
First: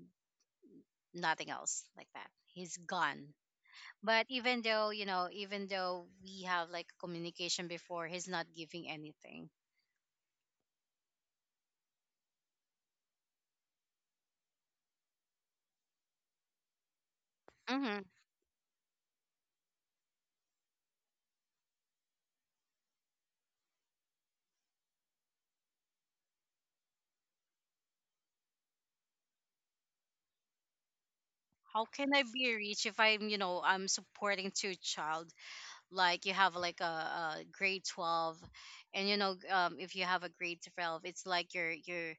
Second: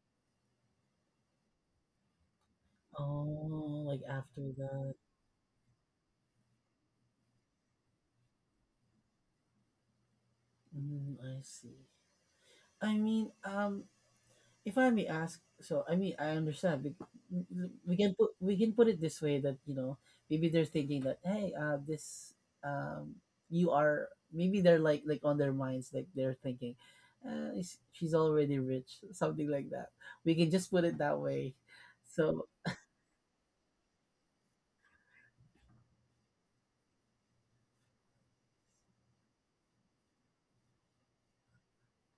S1: nothing else like that. He's gone.
S2: Oh, like
S1: But
S2: after
S1: even though,
S2: that.
S1: even though we have like communication before, he's not giving anything.
S2: Mm, I see. I mean, if I may ask, so I mean, I understand. We,
S1: hmm
S2: we can put it this way that you know maybe they're thinking that hey, this um, you are maybe they're like on their minds like they're thinking, she's already rich, [LAUGHS] something like that. We can just put it that way.
S1: How can I
S2: So
S1: be rich if I'm you know I'm supporting two child? Like you have like a grade 12, and if you have a grade 12, it's like you're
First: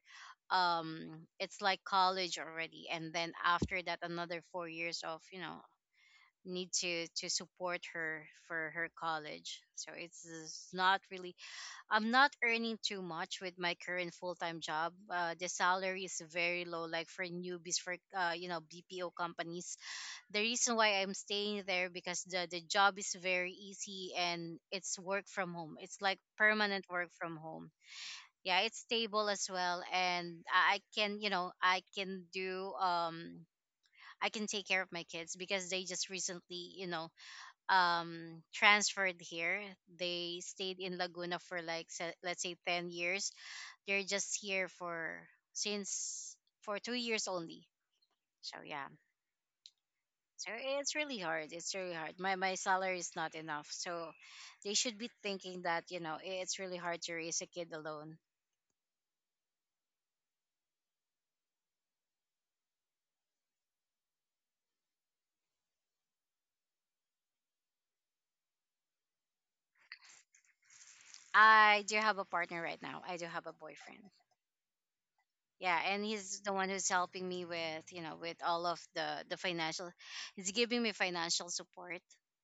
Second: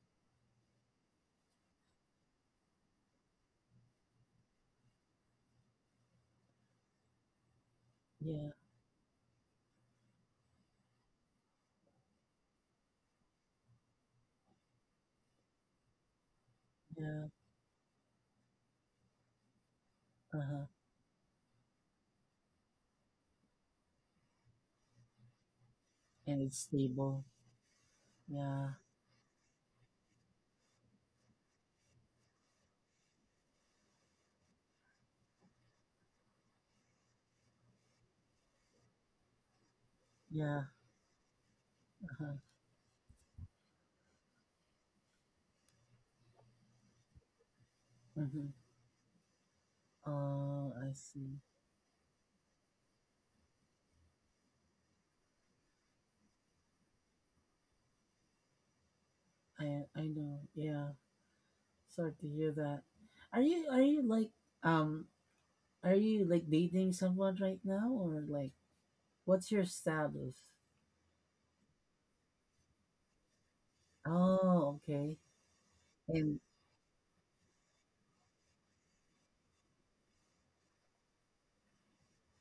S1: it's like college already, and then after that another 4 years of, you know, need to support her
S2: yeah,
S1: for her college. So it's is not really, I'm not earning too much with my current full-time job. The salary is very low, like for
S2: yeah,
S1: newbies, for BPO companies. The
S2: uh huh,
S1: reason why I'm staying there, because the job is very easy and it's work from home. It's like
S2: and it's
S1: permanent work
S2: stable.
S1: from home. Yeah,
S2: Yeah,
S1: it's stable as well, and I can, you know, I can do, I can take care of my kids because they just recently, you know, transferred here. They
S2: yeah,
S1: stayed in Laguna for like
S2: uh-huh,
S1: let's say 10 years. They're just here for, since, for 2 years only.
S2: mm-hmm.
S1: So yeah. So
S2: Oh,
S1: it's
S2: I
S1: really
S2: see.
S1: hard. It's really hard. My salary is not enough. So they should be thinking that, you know, it's really hard to raise a kid alone.
S2: I know. Yeah, sorry to hear that. Are you like um are you like dating someone right now or like what's your status?
S1: I do have a partner right now. I do have a boyfriend.
S2: Oh, okay.
S1: Yeah, and he's
S2: And
S1: the one who's helping me with, you know, with all of the financial. He's giving me financial support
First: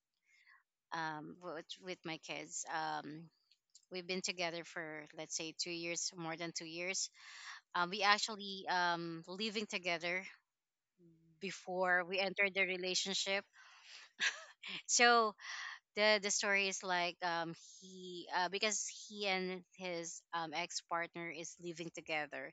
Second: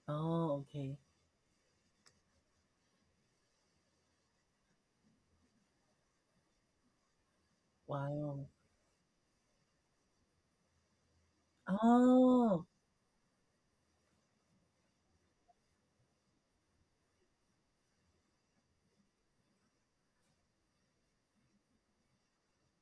S2: oh, okay.
S1: with my kids. We've been together for, let's say, 2 years, more than 2 years. We
S2: Wow.
S1: actually living together before we entered the
S2: Oh,
S1: relationship. So the story is like, he, because he and his ex partner is living together,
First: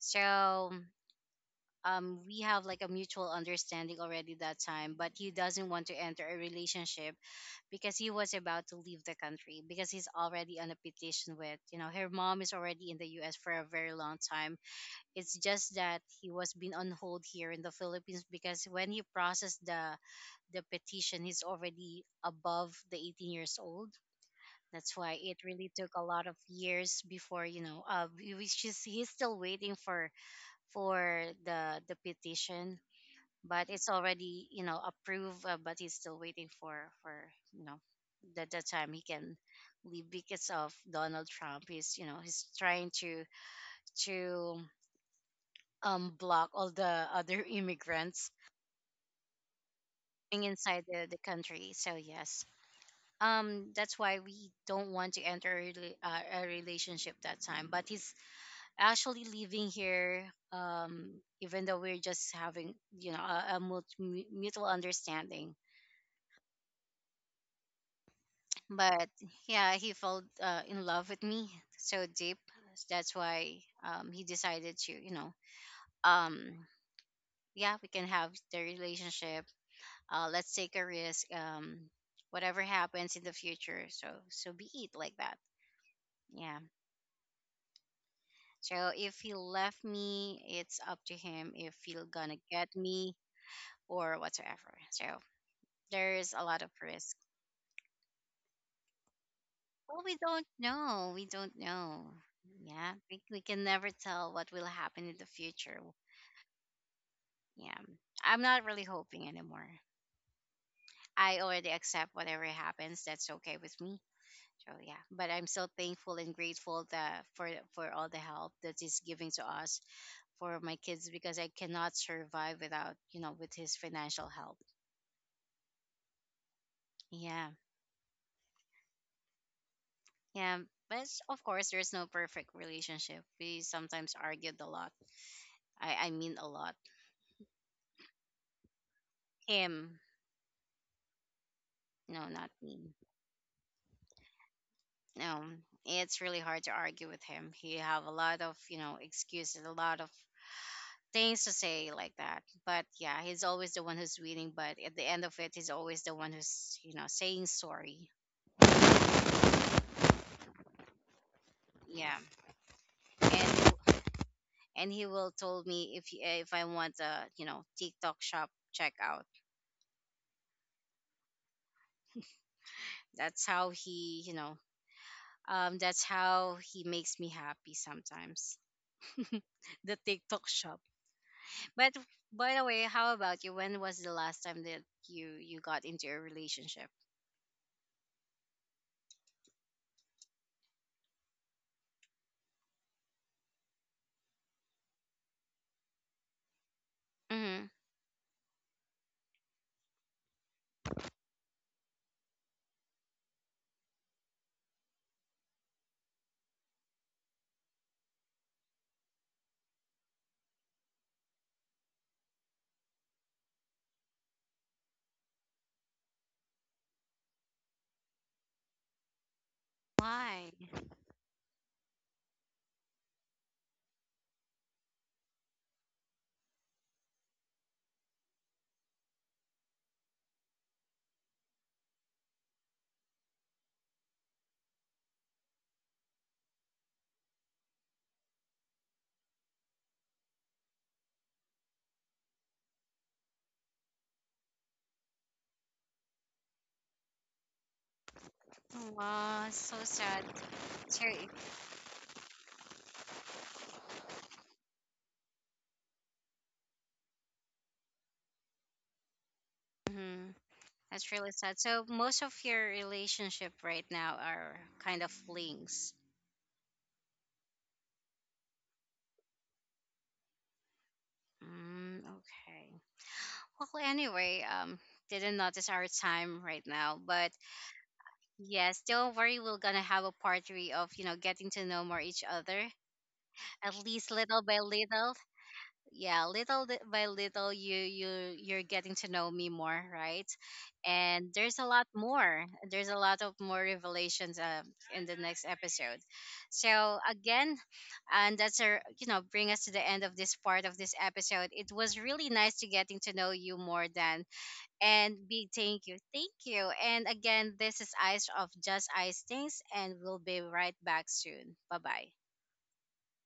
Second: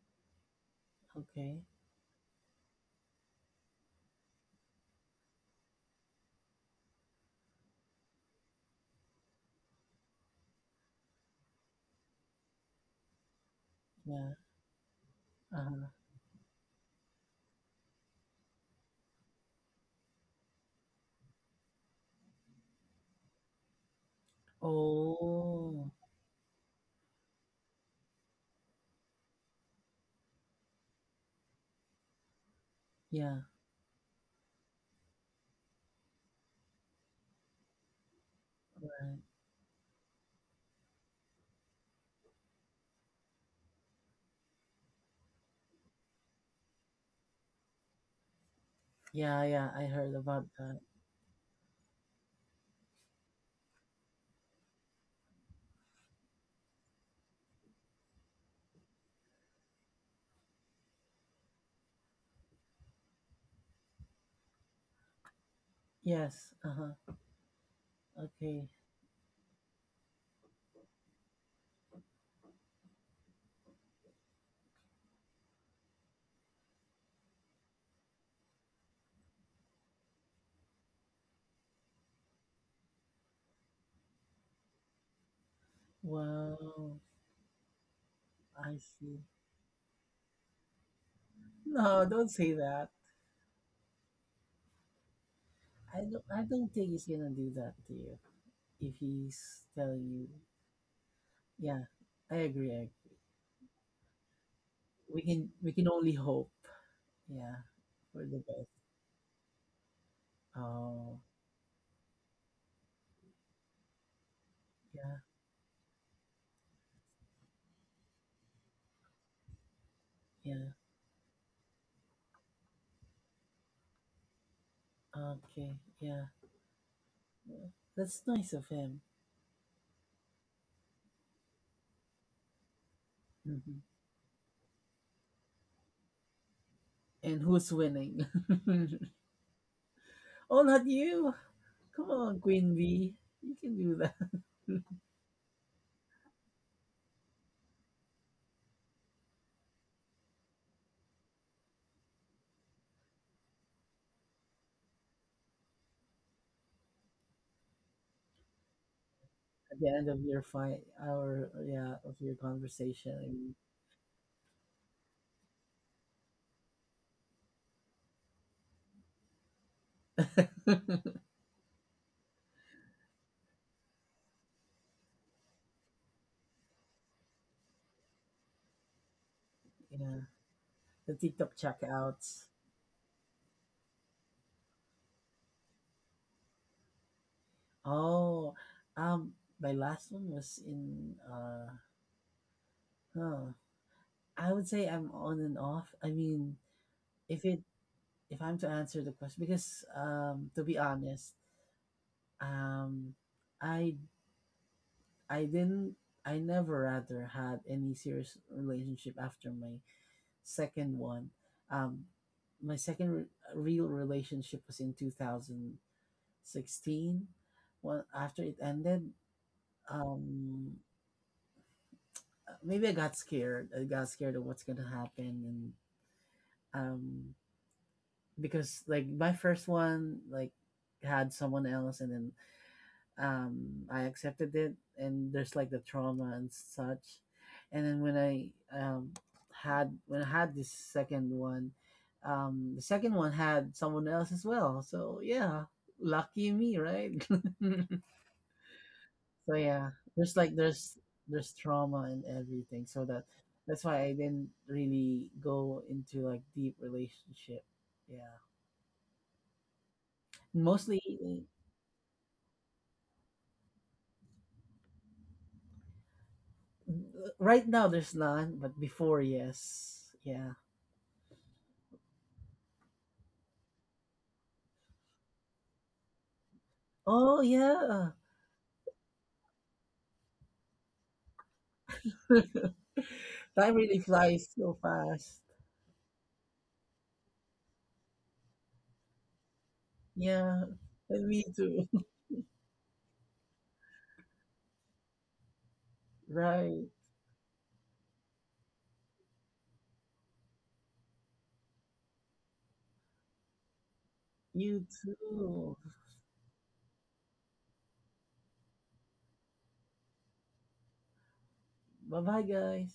S1: so
S2: okay.
S1: we have like a mutual understanding already that time, but he doesn't want to enter a relationship because he was about to leave the country, because he's already on a petition with, you know, her mom is already in the US for a very long
S2: Yeah.
S1: time. It's just that
S2: Uh-huh.
S1: he was being on hold here in the Philippines because when he processed the petition, he's already above the 18 years old. That's why it really took a
S2: Oh,
S1: lot of years before, which is he's still waiting for the petition,
S2: yeah.
S1: but it's already, you know, approved. But he's still waiting for, you know, the time he can
S2: Right.
S1: leave because of Donald Trump. He's, you know, he's trying to block all the other [LAUGHS] immigrants
S2: Yeah, yeah. I heard
S1: being
S2: about
S1: inside
S2: that.
S1: the country. So yes, that's why we don't want to enter a relationship that time, but he's actually living here, um even though we're just having, you know, mutual understanding.
S2: Yes. Uh-huh. Okay.
S1: But yeah, he fell, in love with me so deep. That's why he decided to, you know, um yeah, we can have the relationship. Let's take a risk, whatever happens in the future, so so be it like that. Yeah,
S2: Wow.
S1: so
S2: I
S1: if he
S2: see.
S1: left me, it's up to him if he'll
S2: No,
S1: gonna
S2: don't
S1: get
S2: say that.
S1: me or whatsoever. So
S2: I
S1: there's a
S2: don't.
S1: lot
S2: I
S1: of
S2: don't think
S1: risk.
S2: he's gonna do that to you if he's
S1: Well, we
S2: telling
S1: don't
S2: you.
S1: know. We don't
S2: Yeah,
S1: know.
S2: I
S1: Yeah,
S2: agree. I agree.
S1: we can never tell what will happen in the future.
S2: We can only hope.
S1: Yeah,
S2: Yeah,
S1: I'm
S2: for
S1: not
S2: the
S1: really
S2: best.
S1: hoping anymore. I
S2: Oh,
S1: already accept whatever happens. That's okay with me. So yeah, but
S2: yeah,
S1: I'm so thankful and grateful that for all the help that is giving to us, for my
S2: yeah.
S1: kids, because I cannot survive without, you know, with his financial help.
S2: Okay, yeah.
S1: Yeah,
S2: Yeah. That's nice of him.
S1: yeah. But of course, there's no perfect relationship. We
S2: Hmm.
S1: sometimes argued a lot. I mean, a lot.
S2: And who's winning? [LAUGHS]
S1: Him,
S2: oh, not you.
S1: no,
S2: Come
S1: not
S2: on,
S1: me.
S2: Queen Bee. You can do that. [LAUGHS]
S1: No, it's really hard to argue with him. He have a lot of, you know, excuses, a lot of things to say like that. But yeah, he's always the one who's winning. But at the end of it, he's always the one who's, you know, saying sorry.
S2: At the end of your fight, our
S1: Yeah,
S2: yeah, of your conversation. I mean,
S1: and and he will told me if he- if I want a, you know, TikTok shop checkout. That's how he, you know, that's how he makes me happy sometimes. [LAUGHS] The
S2: yeah,
S1: TikTok shop.
S2: the TikTok
S1: But by the
S2: checkouts.
S1: way, how about you? When was the last time that you got into a relationship?
S2: Oh, um, my last one was in huh. I would say I'm on and off. I mean,
S1: Mm-hmm.
S2: if it if I'm to answer the question, because to be honest, um, I I didn't I never rather had any serious relationship after my second one. Um, my second real relationship was in 2016. Well, after it ended,
S1: Why?
S2: um, maybe I got scared. I got scared of what's gonna happen, and because like my first one, like had someone else, and then I accepted it and there's like the trauma and such and then when I um had when I had this second one the second one had someone else as well so yeah lucky me right [LAUGHS] so
S1: Wow, so
S2: yeah
S1: sad.
S2: there's like
S1: Sorry.
S2: there's trauma and everything so that that's why I didn't really go into like deep relationship yeah
S1: Mm-hmm. That's
S2: mostly
S1: really sad. So most of your relationship right now are kind of flings.
S2: right now there's none but before yes yeah.
S1: Mm, okay. Well, anyway, didn't notice our time right now, but
S2: Oh yeah.
S1: yes, don't worry. We're gonna have a part 3 of, you know, getting to know more each other, at
S2: [LAUGHS] Time
S1: least
S2: really
S1: little by
S2: flies so
S1: little.
S2: fast.
S1: Yeah, little by little, you you're getting to know me more, right?
S2: Yeah.
S1: And there's
S2: And
S1: a
S2: me
S1: lot
S2: too. [LAUGHS]
S1: more, there's a lot of more revelations, in the next episode. So
S2: Right.
S1: again, and that's our, you know, bring us to the end of this part of this episode. It was really nice to getting to know you more than, and
S2: You
S1: big thank you,
S2: too.
S1: thank you, and again, this is Ice of Just Ice Things, and we'll be right back soon. Bye bye.
S2: Bye bye guys.